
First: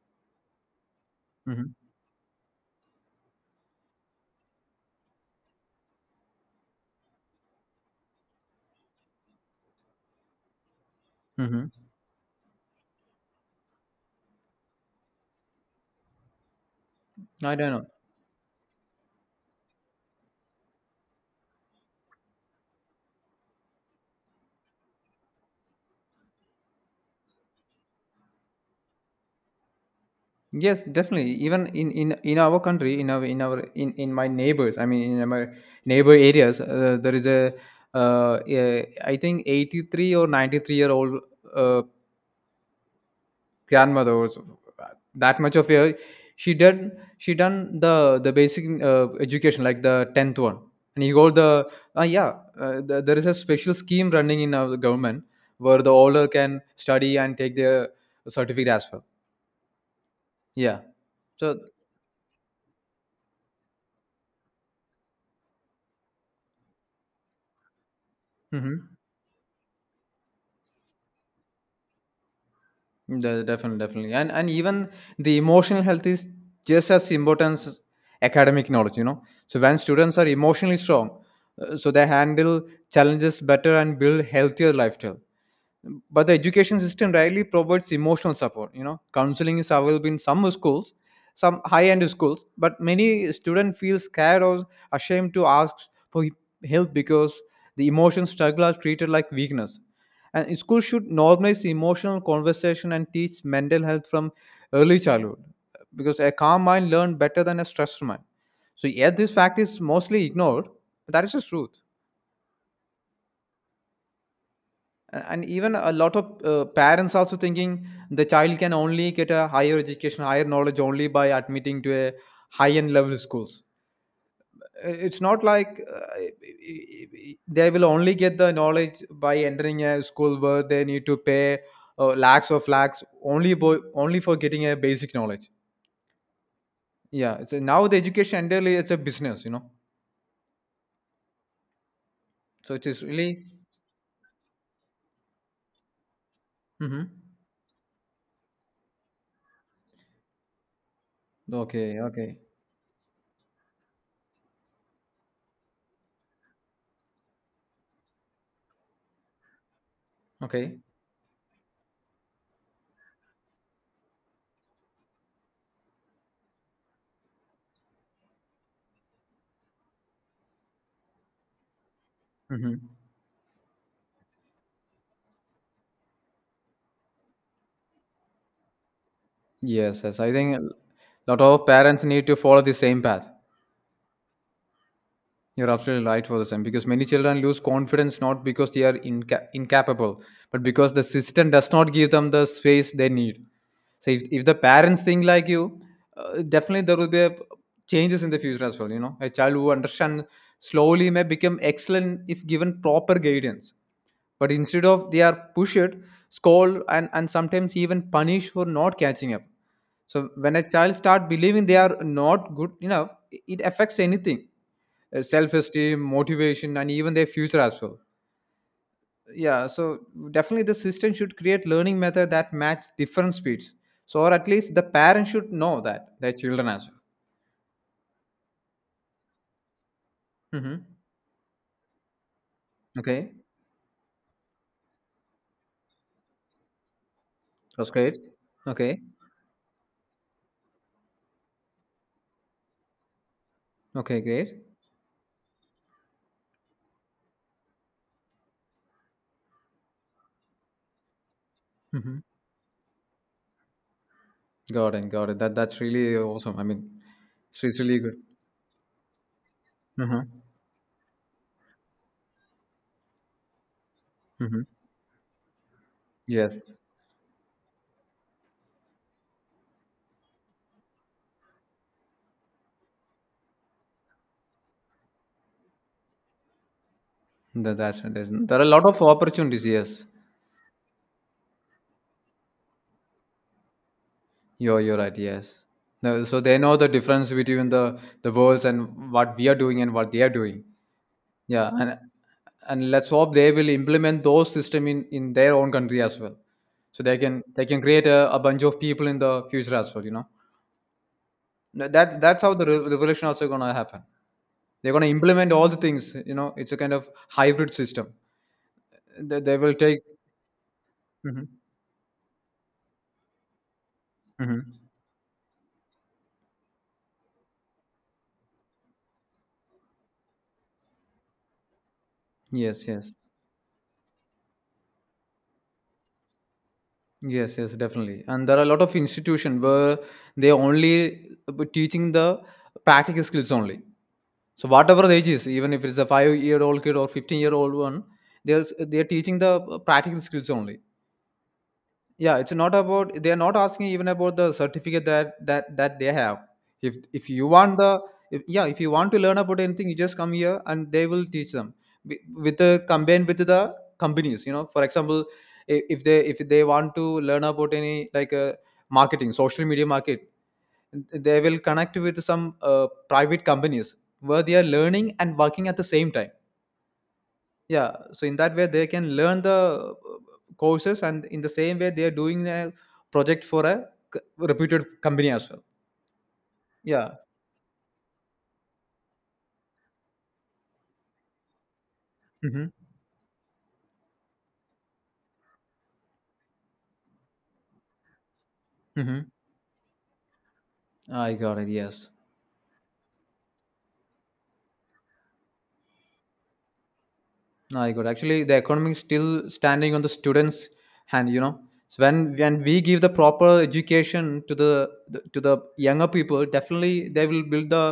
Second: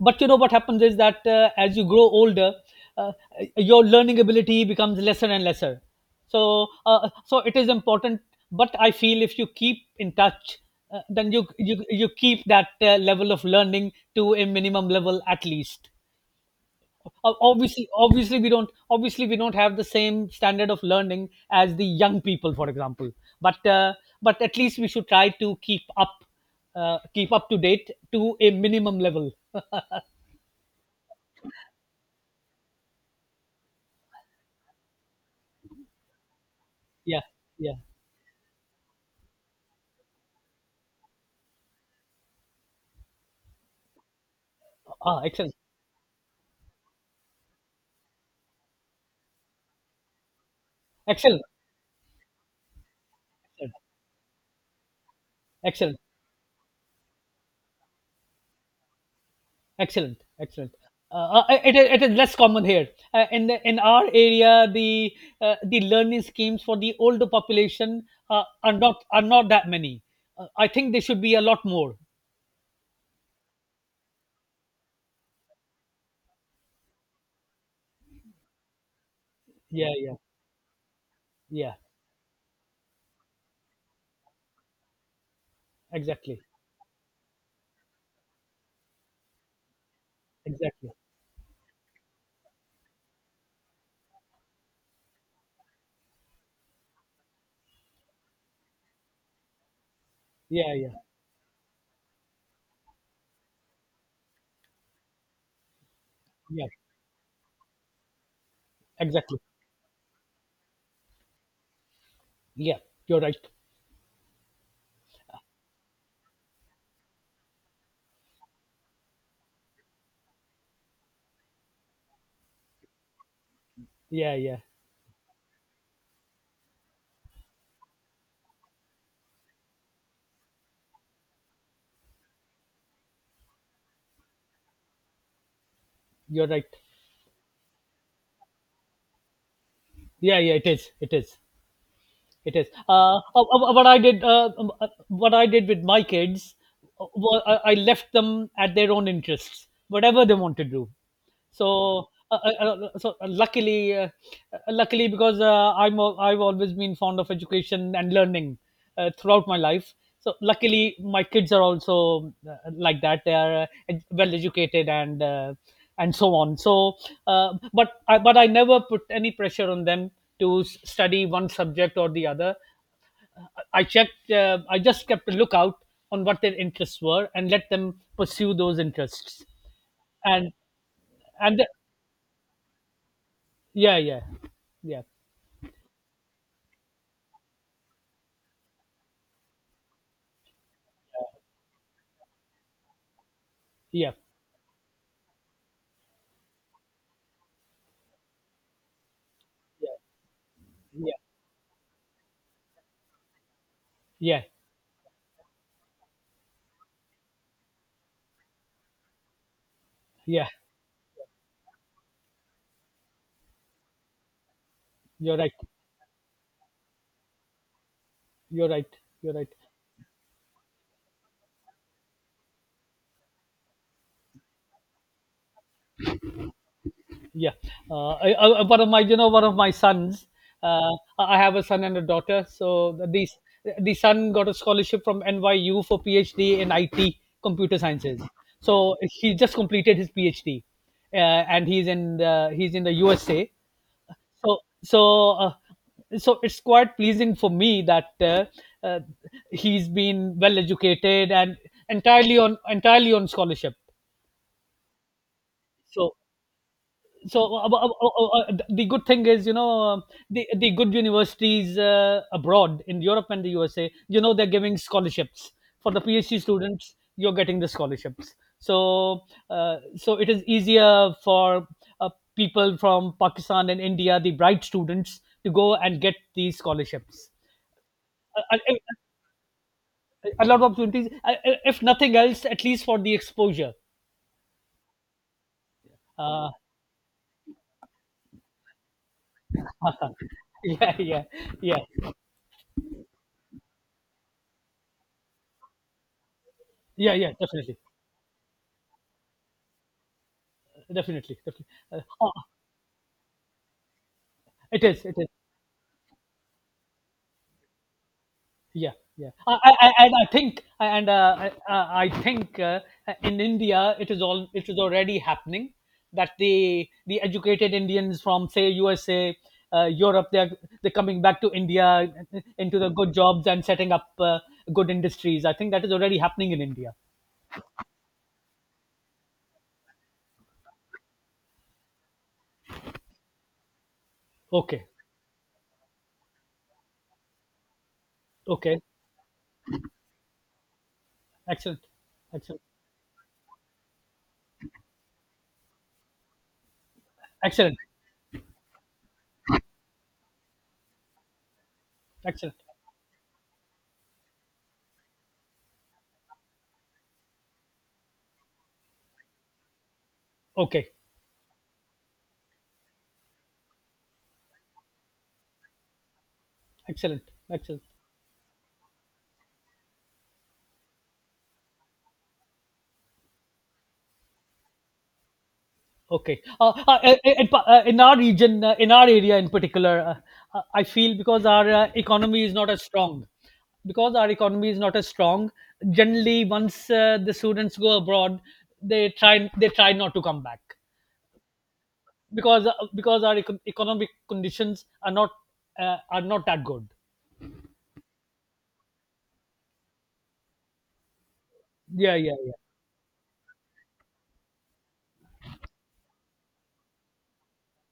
[SPEAKER 2] But you know what happens is that,
[SPEAKER 1] Mm-hmm.
[SPEAKER 2] as you grow older, uh, your learning ability becomes lesser and lesser. So, it is important. But I feel if you keep in touch, then you
[SPEAKER 1] Mm-hmm.
[SPEAKER 2] you you keep that level of learning to a minimum level at least. ob-
[SPEAKER 1] I don't know.
[SPEAKER 2] obviously obviously we don't obviously we don't have the same standard of learning as the young people, for example. But but at least we should try to keep up, keep up to date. To a minimum level
[SPEAKER 1] Yes, definitely. Even in our country, in our in our in my neighbors, I mean, in my neighbor areas,
[SPEAKER 2] (laughs)
[SPEAKER 1] there
[SPEAKER 2] Yeah,
[SPEAKER 1] is a
[SPEAKER 2] yeah.
[SPEAKER 1] I think 83 or 93-year-old uh. grandmother.
[SPEAKER 2] Ah,
[SPEAKER 1] That
[SPEAKER 2] excellent.
[SPEAKER 1] much of a, she did she done the basic education like the 10th one, and you got
[SPEAKER 2] Excellent,
[SPEAKER 1] the. Yeah. There is a special scheme running in our government where the
[SPEAKER 2] excellent,
[SPEAKER 1] older can study and take their certificate as well.
[SPEAKER 2] excellent, excellent.
[SPEAKER 1] Yeah. So.
[SPEAKER 2] It is less common here. In our area, the learning schemes for the older population are
[SPEAKER 1] Mhm.
[SPEAKER 2] not are not that many. I think they should be a lot more.
[SPEAKER 1] Definitely, and even the emotional health is just as important as academic knowledge, you know. So when
[SPEAKER 2] Yeah, yeah,
[SPEAKER 1] students are emotionally strong,
[SPEAKER 2] yeah.
[SPEAKER 1] so they handle challenges better and build healthier lifestyle, but the
[SPEAKER 2] Exactly.
[SPEAKER 1] education system rarely provides emotional support. You know, counseling is available in some
[SPEAKER 2] Exactly.
[SPEAKER 1] schools, some high end schools, but many students feel scared or ashamed to ask for help because the emotion struggle are treated like weakness. And
[SPEAKER 2] Yeah,
[SPEAKER 1] schools
[SPEAKER 2] yeah.
[SPEAKER 1] should normalize emotional conversation and teach mental health from early childhood because a calm
[SPEAKER 2] Yeah.
[SPEAKER 1] mind learns better than a stressed mind. So yet this
[SPEAKER 2] Exactly.
[SPEAKER 1] fact is mostly ignored, but that is the truth.
[SPEAKER 2] Yeah. You're right.
[SPEAKER 1] And even a lot of parents also thinking the child can only get a higher education higher knowledge only by admitting to a high end level schools.
[SPEAKER 2] Yeah, yeah.
[SPEAKER 1] It's not like they will only get the knowledge by entering a school where they need to pay lakhs of lakhs only for getting a basic knowledge.
[SPEAKER 2] You're right.
[SPEAKER 1] Yeah, now the education entirely it's a business, you know.
[SPEAKER 2] Yeah, yeah, it is. It is. It is.
[SPEAKER 1] So it is really.
[SPEAKER 2] What I did, What I did with my kids,
[SPEAKER 1] Hmm.
[SPEAKER 2] I left them at their own interests, whatever they want to do. so
[SPEAKER 1] Okay, okay,
[SPEAKER 2] uh, uh, uh, so, luckily, luckily, because I've always been fond of education and learning throughout my life. So
[SPEAKER 1] okay.
[SPEAKER 2] luckily my kids are also, like that. They are, well educated, and so on. So but I never put any pressure on them to study one subject or the other.
[SPEAKER 1] Hmm.
[SPEAKER 2] I checked, I just kept a lookout on what their interests were and let them pursue those interests.
[SPEAKER 1] Yes, yes. I
[SPEAKER 2] And
[SPEAKER 1] think a lot
[SPEAKER 2] and
[SPEAKER 1] of parents need to follow the same path.
[SPEAKER 2] Yeah, yeah, yeah,
[SPEAKER 1] You're absolutely right for the same because many children lose confidence not because they are incapable, but because the system does not give them the space they need. So
[SPEAKER 2] yeah,
[SPEAKER 1] if the parents think like you, definitely there will be a changes in the future as well. You know, a child who understands
[SPEAKER 2] yeah,
[SPEAKER 1] slowly
[SPEAKER 2] yeah,
[SPEAKER 1] may become excellent if given proper guidance,
[SPEAKER 2] yeah,
[SPEAKER 1] but instead of they are pushed, scolded, and sometimes even punished for not catching up. So
[SPEAKER 2] yeah.
[SPEAKER 1] when a child start believing they are not good enough, it affects anything.
[SPEAKER 2] You're right.
[SPEAKER 1] Self-esteem, motivation and even their future as well.
[SPEAKER 2] You're right. You're right.
[SPEAKER 1] Yeah, so definitely the system should create learning method that match different speeds. So or at least the parents should know that their children as well.
[SPEAKER 2] Yeah. I, one of my, you know, one of my sons.
[SPEAKER 1] Hmm.
[SPEAKER 2] Uh, I have a son and a daughter. So the
[SPEAKER 1] Okay.
[SPEAKER 2] the son got a scholarship from NYU for PhD in IT computer
[SPEAKER 1] That's great.
[SPEAKER 2] sciences. So
[SPEAKER 1] Okay,
[SPEAKER 2] he just completed his PhD, uh, and he's in the USA.
[SPEAKER 1] okay.
[SPEAKER 2] so
[SPEAKER 1] Great.
[SPEAKER 2] so uh, so it's quite pleasing for me that, uh, he's been well educated and
[SPEAKER 1] Hmm.
[SPEAKER 2] entirely on scholarship.
[SPEAKER 1] Got it. Got it. That's
[SPEAKER 2] so
[SPEAKER 1] really awesome. I mean,
[SPEAKER 2] so
[SPEAKER 1] it's
[SPEAKER 2] uh, uh,
[SPEAKER 1] it's really good.
[SPEAKER 2] uh, uh, the good thing is, you know,
[SPEAKER 1] Mhm.
[SPEAKER 2] the good universities, abroad in Europe and the USA, you know they're
[SPEAKER 1] Mhm.
[SPEAKER 2] giving scholarships for the PhD
[SPEAKER 1] Yes.
[SPEAKER 2] students. You're getting the scholarships. So, it is easier for, uh, people from Pakistan and India, the bright students, to go and get these scholarships.
[SPEAKER 1] That's right. there's,
[SPEAKER 2] a, a,
[SPEAKER 1] there are a lot of opportunities. Yes,
[SPEAKER 2] a lot of opportunities, if nothing else, at least for the exposure.
[SPEAKER 1] you're right. Yes. No, so
[SPEAKER 2] uh,
[SPEAKER 1] they know the difference between the worlds and what we are doing and
[SPEAKER 2] (laughs)
[SPEAKER 1] what they are doing.
[SPEAKER 2] yeah, yeah,
[SPEAKER 1] Yeah,
[SPEAKER 2] yeah,
[SPEAKER 1] and let's hope they will implement those system in their own country as well. So
[SPEAKER 2] yeah,
[SPEAKER 1] they
[SPEAKER 2] yeah,
[SPEAKER 1] can they
[SPEAKER 2] definitely,
[SPEAKER 1] can create a bunch of people in the future as well, you know.
[SPEAKER 2] definitely, definitely.
[SPEAKER 1] No, that
[SPEAKER 2] Oh,
[SPEAKER 1] that's how the revolution also gonna happen.
[SPEAKER 2] it
[SPEAKER 1] They're
[SPEAKER 2] is,
[SPEAKER 1] gonna
[SPEAKER 2] it is.
[SPEAKER 1] implement all the things. You know, it's a kind of hybrid system.
[SPEAKER 2] Yeah, yeah.
[SPEAKER 1] They, they will take.
[SPEAKER 2] I- and I think, and
[SPEAKER 1] Hmm.
[SPEAKER 2] I think, in India, it is
[SPEAKER 1] Hmm.
[SPEAKER 2] already happening that the educated Indians from, say, USA, Europe, they're coming back to India, into
[SPEAKER 1] Yes.
[SPEAKER 2] the good
[SPEAKER 1] Yes.
[SPEAKER 2] jobs and setting up good industries. I think that is already happening in India.
[SPEAKER 1] Yes, yes, definitely. And there are a lot of institution where they only teaching the practical skills only. So
[SPEAKER 2] Okay,
[SPEAKER 1] whatever the age is, even if it's a 5-year-old kid or 15-year-old one, they're
[SPEAKER 2] okay.
[SPEAKER 1] they're teaching the practical skills only.
[SPEAKER 2] Excellent,
[SPEAKER 1] Yeah, it's
[SPEAKER 2] excellent,
[SPEAKER 1] not about they are not asking even about the certificate that they have. If you want
[SPEAKER 2] excellent,
[SPEAKER 1] the. If, Yeah, if you want to learn about anything, you just come here and they will teach them. With
[SPEAKER 2] excellent.
[SPEAKER 1] the combined with the companies, you know, for example, if they want to learn about any like marketing social media market,
[SPEAKER 2] Okay,
[SPEAKER 1] they will connect with some private companies where they are learning and working at the same time.
[SPEAKER 2] excellent, excellent.
[SPEAKER 1] Yeah, so in that way they can learn the courses, and in the same way they are doing a project for a c- reputed company as well.
[SPEAKER 2] Okay.
[SPEAKER 1] Yeah.
[SPEAKER 2] In our region, in our area in particular, I feel because our economy is not
[SPEAKER 1] Mm-hmm.
[SPEAKER 2] as strong, because our economy is not as strong. Generally, once the students go abroad, they
[SPEAKER 1] Mm-hmm.
[SPEAKER 2] try they try not to come back,
[SPEAKER 1] I got it. Yes.
[SPEAKER 2] because, because our economic conditions are not that good.
[SPEAKER 1] I got it. Actually, the economy is still standing on the students hand, you know. So
[SPEAKER 2] Yeah, yeah,
[SPEAKER 1] when
[SPEAKER 2] yeah,
[SPEAKER 1] when we give the proper education to the younger people, definitely they will build the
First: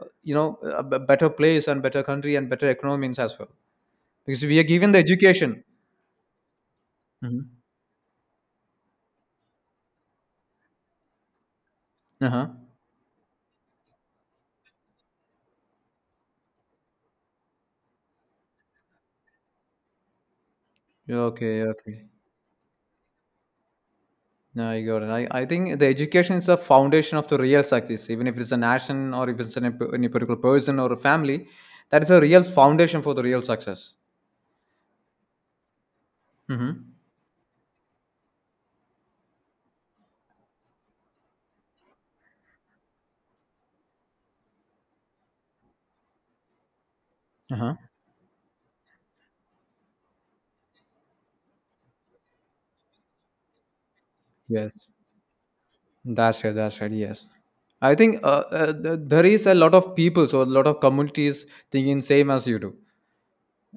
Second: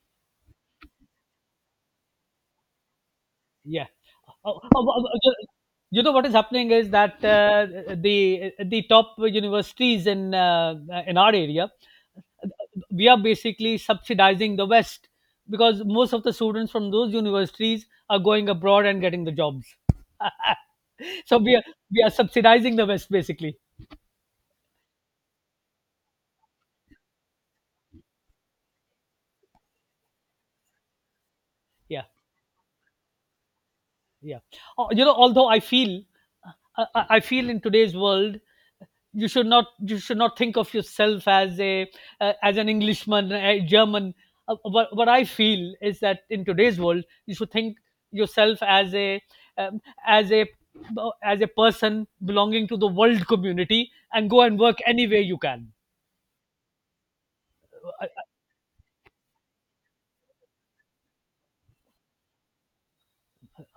[SPEAKER 1] uh, you know a better place and better country and better economies as well,
[SPEAKER 2] yeah.
[SPEAKER 1] because
[SPEAKER 2] Uh,
[SPEAKER 1] we
[SPEAKER 2] uh,
[SPEAKER 1] are
[SPEAKER 2] uh,
[SPEAKER 1] given the
[SPEAKER 2] uh,
[SPEAKER 1] education.
[SPEAKER 2] you know what is happening is that,
[SPEAKER 1] Hmm.
[SPEAKER 2] the top universities in our area,
[SPEAKER 1] Uh-huh.
[SPEAKER 2] we are basically subsidizing the west, because most of the students from those universities are going abroad and getting the jobs. (laughs) So we
[SPEAKER 1] Okay,
[SPEAKER 2] are we
[SPEAKER 1] okay.
[SPEAKER 2] are subsidizing the west basically.
[SPEAKER 1] No, I got it. I think the education is the foundation of the real success. Even if it's a nation or if it's any particular person or a family, that
[SPEAKER 2] Yeah,
[SPEAKER 1] is a real foundation for the real success.
[SPEAKER 2] yeah. Oh, you know, although I feel,
[SPEAKER 1] Mm-hmm.
[SPEAKER 2] I feel in today's world you should not think of yourself as a, as an Englishman, a German. What I feel is that in today's world you should
[SPEAKER 1] Uh-huh.
[SPEAKER 2] think yourself as a, um, as a as a person belonging to the world community, and go and work
[SPEAKER 1] Yes,
[SPEAKER 2] any way you can.
[SPEAKER 1] that's right. That's right. Yes. I
[SPEAKER 2] uh,
[SPEAKER 1] think there is a lot of people, so a lot of communities thinking same as you do.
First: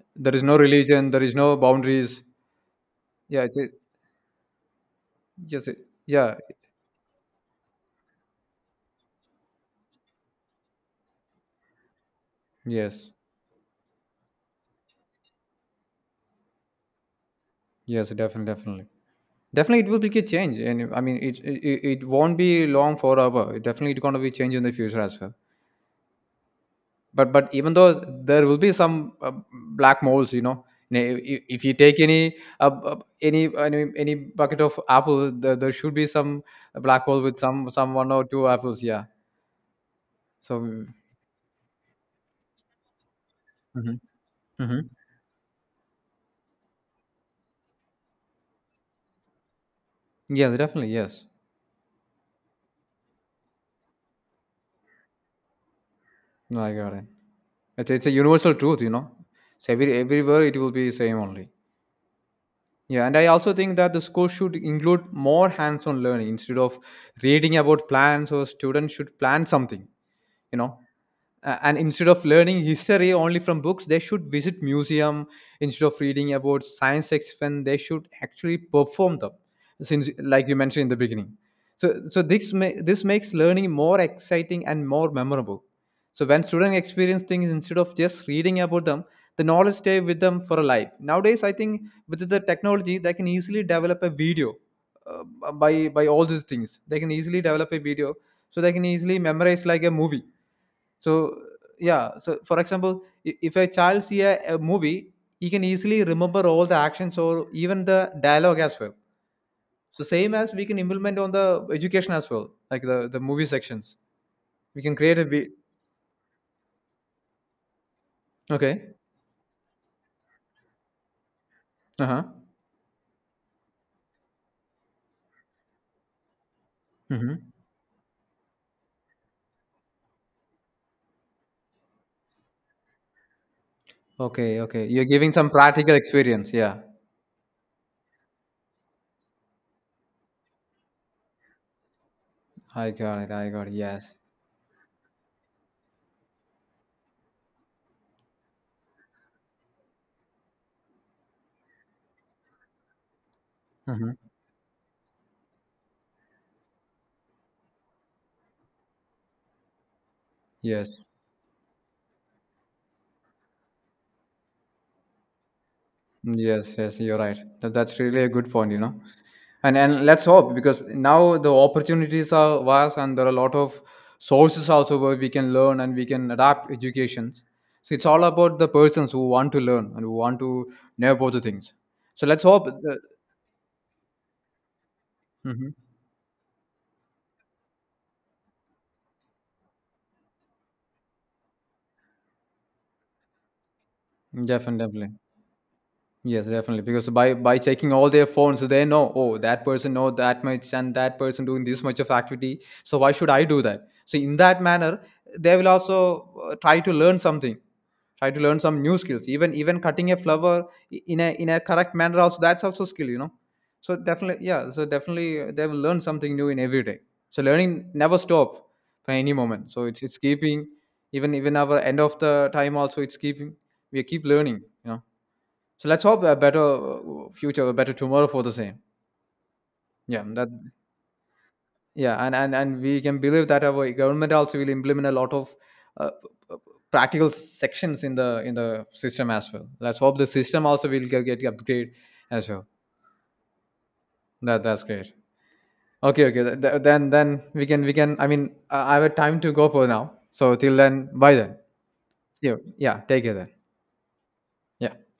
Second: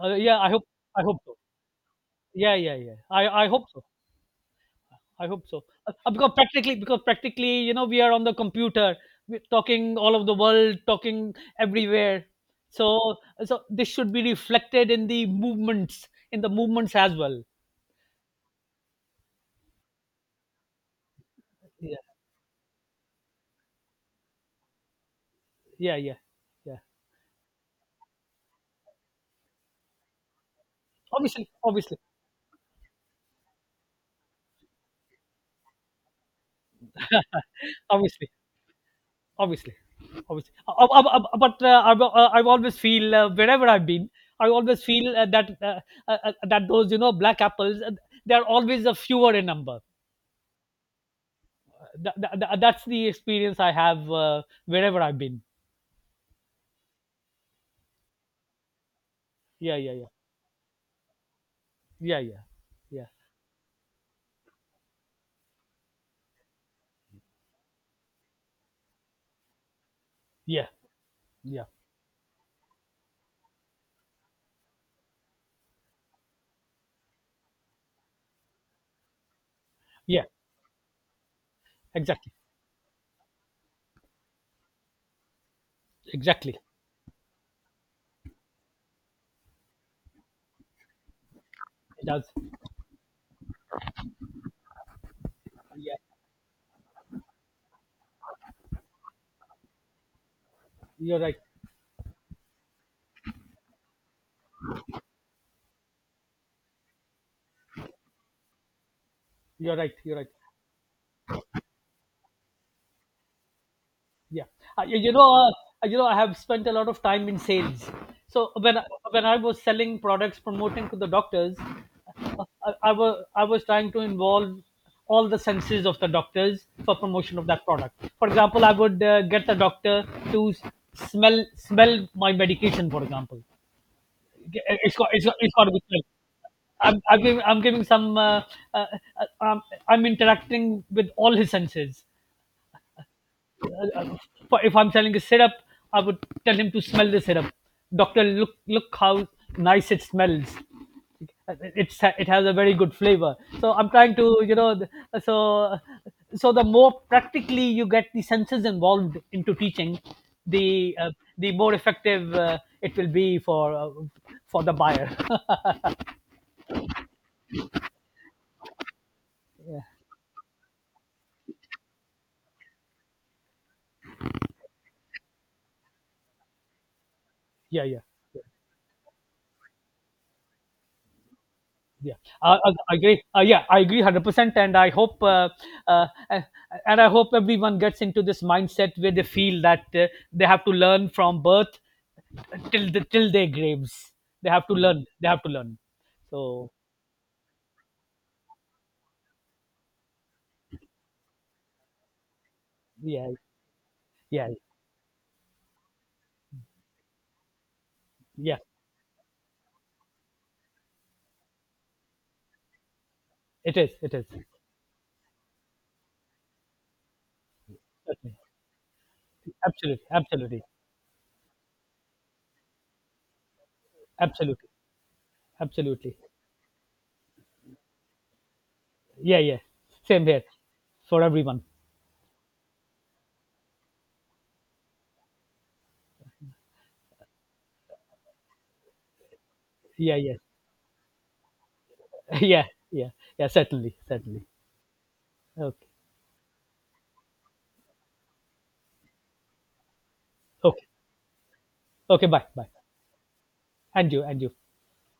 [SPEAKER 1] There
[SPEAKER 2] yeah,
[SPEAKER 1] is
[SPEAKER 2] i
[SPEAKER 1] no
[SPEAKER 2] hope i
[SPEAKER 1] religion.
[SPEAKER 2] hope
[SPEAKER 1] There is
[SPEAKER 2] so.
[SPEAKER 1] no boundaries.
[SPEAKER 2] Yeah, yeah, yeah, i
[SPEAKER 1] Yeah.
[SPEAKER 2] i
[SPEAKER 1] It's.
[SPEAKER 2] hope so. I hope so.
[SPEAKER 1] Yes. It.
[SPEAKER 2] Because
[SPEAKER 1] Yeah.
[SPEAKER 2] practically, you know, we are on the computer. We're talking all over the world, talking everywhere.
[SPEAKER 1] Yes.
[SPEAKER 2] So, so, this should be reflected in the movements as well.
[SPEAKER 1] Yes. Definitely. Definitely. Definitely, it will be a change, and I mean, it it,
[SPEAKER 2] Yeah,
[SPEAKER 1] it won't be long forever. It definitely, it's going to be change in the future as well.
[SPEAKER 2] yeah, yeah, yeah.
[SPEAKER 1] But even though there will be some black moles, you know. If,
[SPEAKER 2] Obviously,
[SPEAKER 1] if you
[SPEAKER 2] obviously,
[SPEAKER 1] take any any bucket of apple, there should be some black hole with
[SPEAKER 2] (laughs)
[SPEAKER 1] some one or
[SPEAKER 2] obviously,
[SPEAKER 1] two apples. Yeah.
[SPEAKER 2] obviously, obviously.
[SPEAKER 1] So.
[SPEAKER 2] But, I always feel, wherever I've
[SPEAKER 1] Hmm.
[SPEAKER 2] been, I
[SPEAKER 1] Hmm.
[SPEAKER 2] always feel, that, that those, you know, black apples, they are always a fewer in number.
[SPEAKER 1] Yeah, definitely. Yes.
[SPEAKER 2] That's the experience I have, wherever I've been.
[SPEAKER 1] No, I got it. It's a universal truth, you know. So
[SPEAKER 2] Yeah, yeah, yeah,
[SPEAKER 1] everywhere it will be same only.
[SPEAKER 2] yeah, yeah, yeah,
[SPEAKER 1] Yeah, and I also think that the school should include more hands-on learning instead of reading about plans. Or students should plan something, you
[SPEAKER 2] yeah,
[SPEAKER 1] know, a-
[SPEAKER 2] yeah,
[SPEAKER 1] and instead of learning history only from books, they should visit museum. Instead of reading about science experiment, they should actually perform them, since
[SPEAKER 2] yeah.
[SPEAKER 1] like you mentioned in the beginning. So
[SPEAKER 2] Exactly,
[SPEAKER 1] this makes learning more exciting and more memorable. So when
[SPEAKER 2] exactly.
[SPEAKER 1] students experience things instead of just reading about them, the knowledge stay with them for a life. Nowadays I think
[SPEAKER 2] It
[SPEAKER 1] with
[SPEAKER 2] does.
[SPEAKER 1] the technology they can easily develop a video. uh, by
[SPEAKER 2] Yeah,
[SPEAKER 1] by all these things they can easily develop a video. So they can easily memorize like a movie.
[SPEAKER 2] you're right.
[SPEAKER 1] So yeah, so for example, if a child see a movie, he can easily remember all the actions or even the dialogue as well.
[SPEAKER 2] You're right.
[SPEAKER 1] So
[SPEAKER 2] You're right.
[SPEAKER 1] same as we can implement on the education as well, like the movie sections.
[SPEAKER 2] Yeah.
[SPEAKER 1] We can
[SPEAKER 2] You, you
[SPEAKER 1] create a
[SPEAKER 2] know,
[SPEAKER 1] vi-
[SPEAKER 2] uh, uh, you know, I have spent a lot of time in sales. So when I-
[SPEAKER 1] Okay.
[SPEAKER 2] when I was selling products, promoting to the doctors,
[SPEAKER 1] Uh huh.
[SPEAKER 2] I was trying to involve all the senses of the doctors for
[SPEAKER 1] Mm-hmm.
[SPEAKER 2] promotion of that product. For example, I would, get the doctor to smell my medication. For example,
[SPEAKER 1] Okay. Okay.
[SPEAKER 2] it's
[SPEAKER 1] You're
[SPEAKER 2] got it's
[SPEAKER 1] giving
[SPEAKER 2] got,
[SPEAKER 1] some
[SPEAKER 2] it's got to be
[SPEAKER 1] practical
[SPEAKER 2] smelled.
[SPEAKER 1] experience. Yeah.
[SPEAKER 2] I'm giving some. Uh, uh, um, I'm interacting with all his senses,
[SPEAKER 1] I got it. I got it. Yes.
[SPEAKER 2] uh, if I'm selling a syrup, I would tell him to smell the syrup. Doctor, look how nice it smells. It has a very good flavor. So I'm
[SPEAKER 1] Mm-hmm.
[SPEAKER 2] trying to, you know, so so the more practically you get the senses involved into teaching, the
[SPEAKER 1] Yes.
[SPEAKER 2] uh, the more effective, it will be for, for the buyer. (laughs)
[SPEAKER 1] Yes. Yes. You're right. That's really a good point, you know. and
[SPEAKER 2] Yeah,
[SPEAKER 1] and let's hope because now the opportunities are vast and there are a lot of sources also where we can learn and we can adapt educations.
[SPEAKER 2] yeah,
[SPEAKER 1] So
[SPEAKER 2] yeah.
[SPEAKER 1] it's all about the persons who want to learn and who want to know both the things.
[SPEAKER 2] Yeah,
[SPEAKER 1] So let's
[SPEAKER 2] I,
[SPEAKER 1] hope
[SPEAKER 2] I
[SPEAKER 1] the.
[SPEAKER 2] I agree. Yeah, I agree 100%,
[SPEAKER 1] Mhm.
[SPEAKER 2] uh, uh, and I hope everyone gets into this mindset where they feel that, they have to learn from birth till till their graves. They have to learn.
[SPEAKER 1] Definitely.
[SPEAKER 2] They have to learn.
[SPEAKER 1] Yes,
[SPEAKER 2] So,
[SPEAKER 1] definitely. Because by checking all their phones, they know, oh, that person know that much and that person doing this much of activity. So why should
[SPEAKER 2] yeah,
[SPEAKER 1] I do that? So in
[SPEAKER 2] yeah,
[SPEAKER 1] that manner, they will also try to learn something, try to
[SPEAKER 2] yeah.
[SPEAKER 1] learn some new skills. Even cutting a flower in a correct manner also, that's also skill, you know.
[SPEAKER 2] It is.
[SPEAKER 1] So
[SPEAKER 2] It is.
[SPEAKER 1] definitely, yeah. So definitely, they will learn something new in every day. So learning never
[SPEAKER 2] Certainly.
[SPEAKER 1] stop for any moment. So it's
[SPEAKER 2] Absolutely.
[SPEAKER 1] it's
[SPEAKER 2] Absolutely.
[SPEAKER 1] keeping even our end of the time also it's keeping, we keep learning,
[SPEAKER 2] Absolutely.
[SPEAKER 1] you know. So let's
[SPEAKER 2] Absolutely.
[SPEAKER 1] hope a better future, a better tomorrow for the same.
[SPEAKER 2] Yeah. Yeah.
[SPEAKER 1] Yeah,
[SPEAKER 2] Same here
[SPEAKER 1] that.
[SPEAKER 2] for everyone.
[SPEAKER 1] Yeah, and we can believe that our government also will implement a lot of uh, p- p- practical sections in the system as well. Let's
[SPEAKER 2] Yeah.
[SPEAKER 1] hope the
[SPEAKER 2] Yeah.
[SPEAKER 1] system also will get upgrade
[SPEAKER 2] (laughs)
[SPEAKER 1] as well.
[SPEAKER 2] Yeah. Yeah. Yeah. Certainly. Certainly.
[SPEAKER 1] That's great.
[SPEAKER 2] Okay.
[SPEAKER 1] Okay, okay. Then we can. I mean, I have a time to go for now. So till
[SPEAKER 2] Okay.
[SPEAKER 1] then, bye then.
[SPEAKER 2] Okay. Bye.
[SPEAKER 1] See you.
[SPEAKER 2] Bye.
[SPEAKER 1] Yeah, take care then.
[SPEAKER 2] And you. And you.
[SPEAKER 1] Yeah.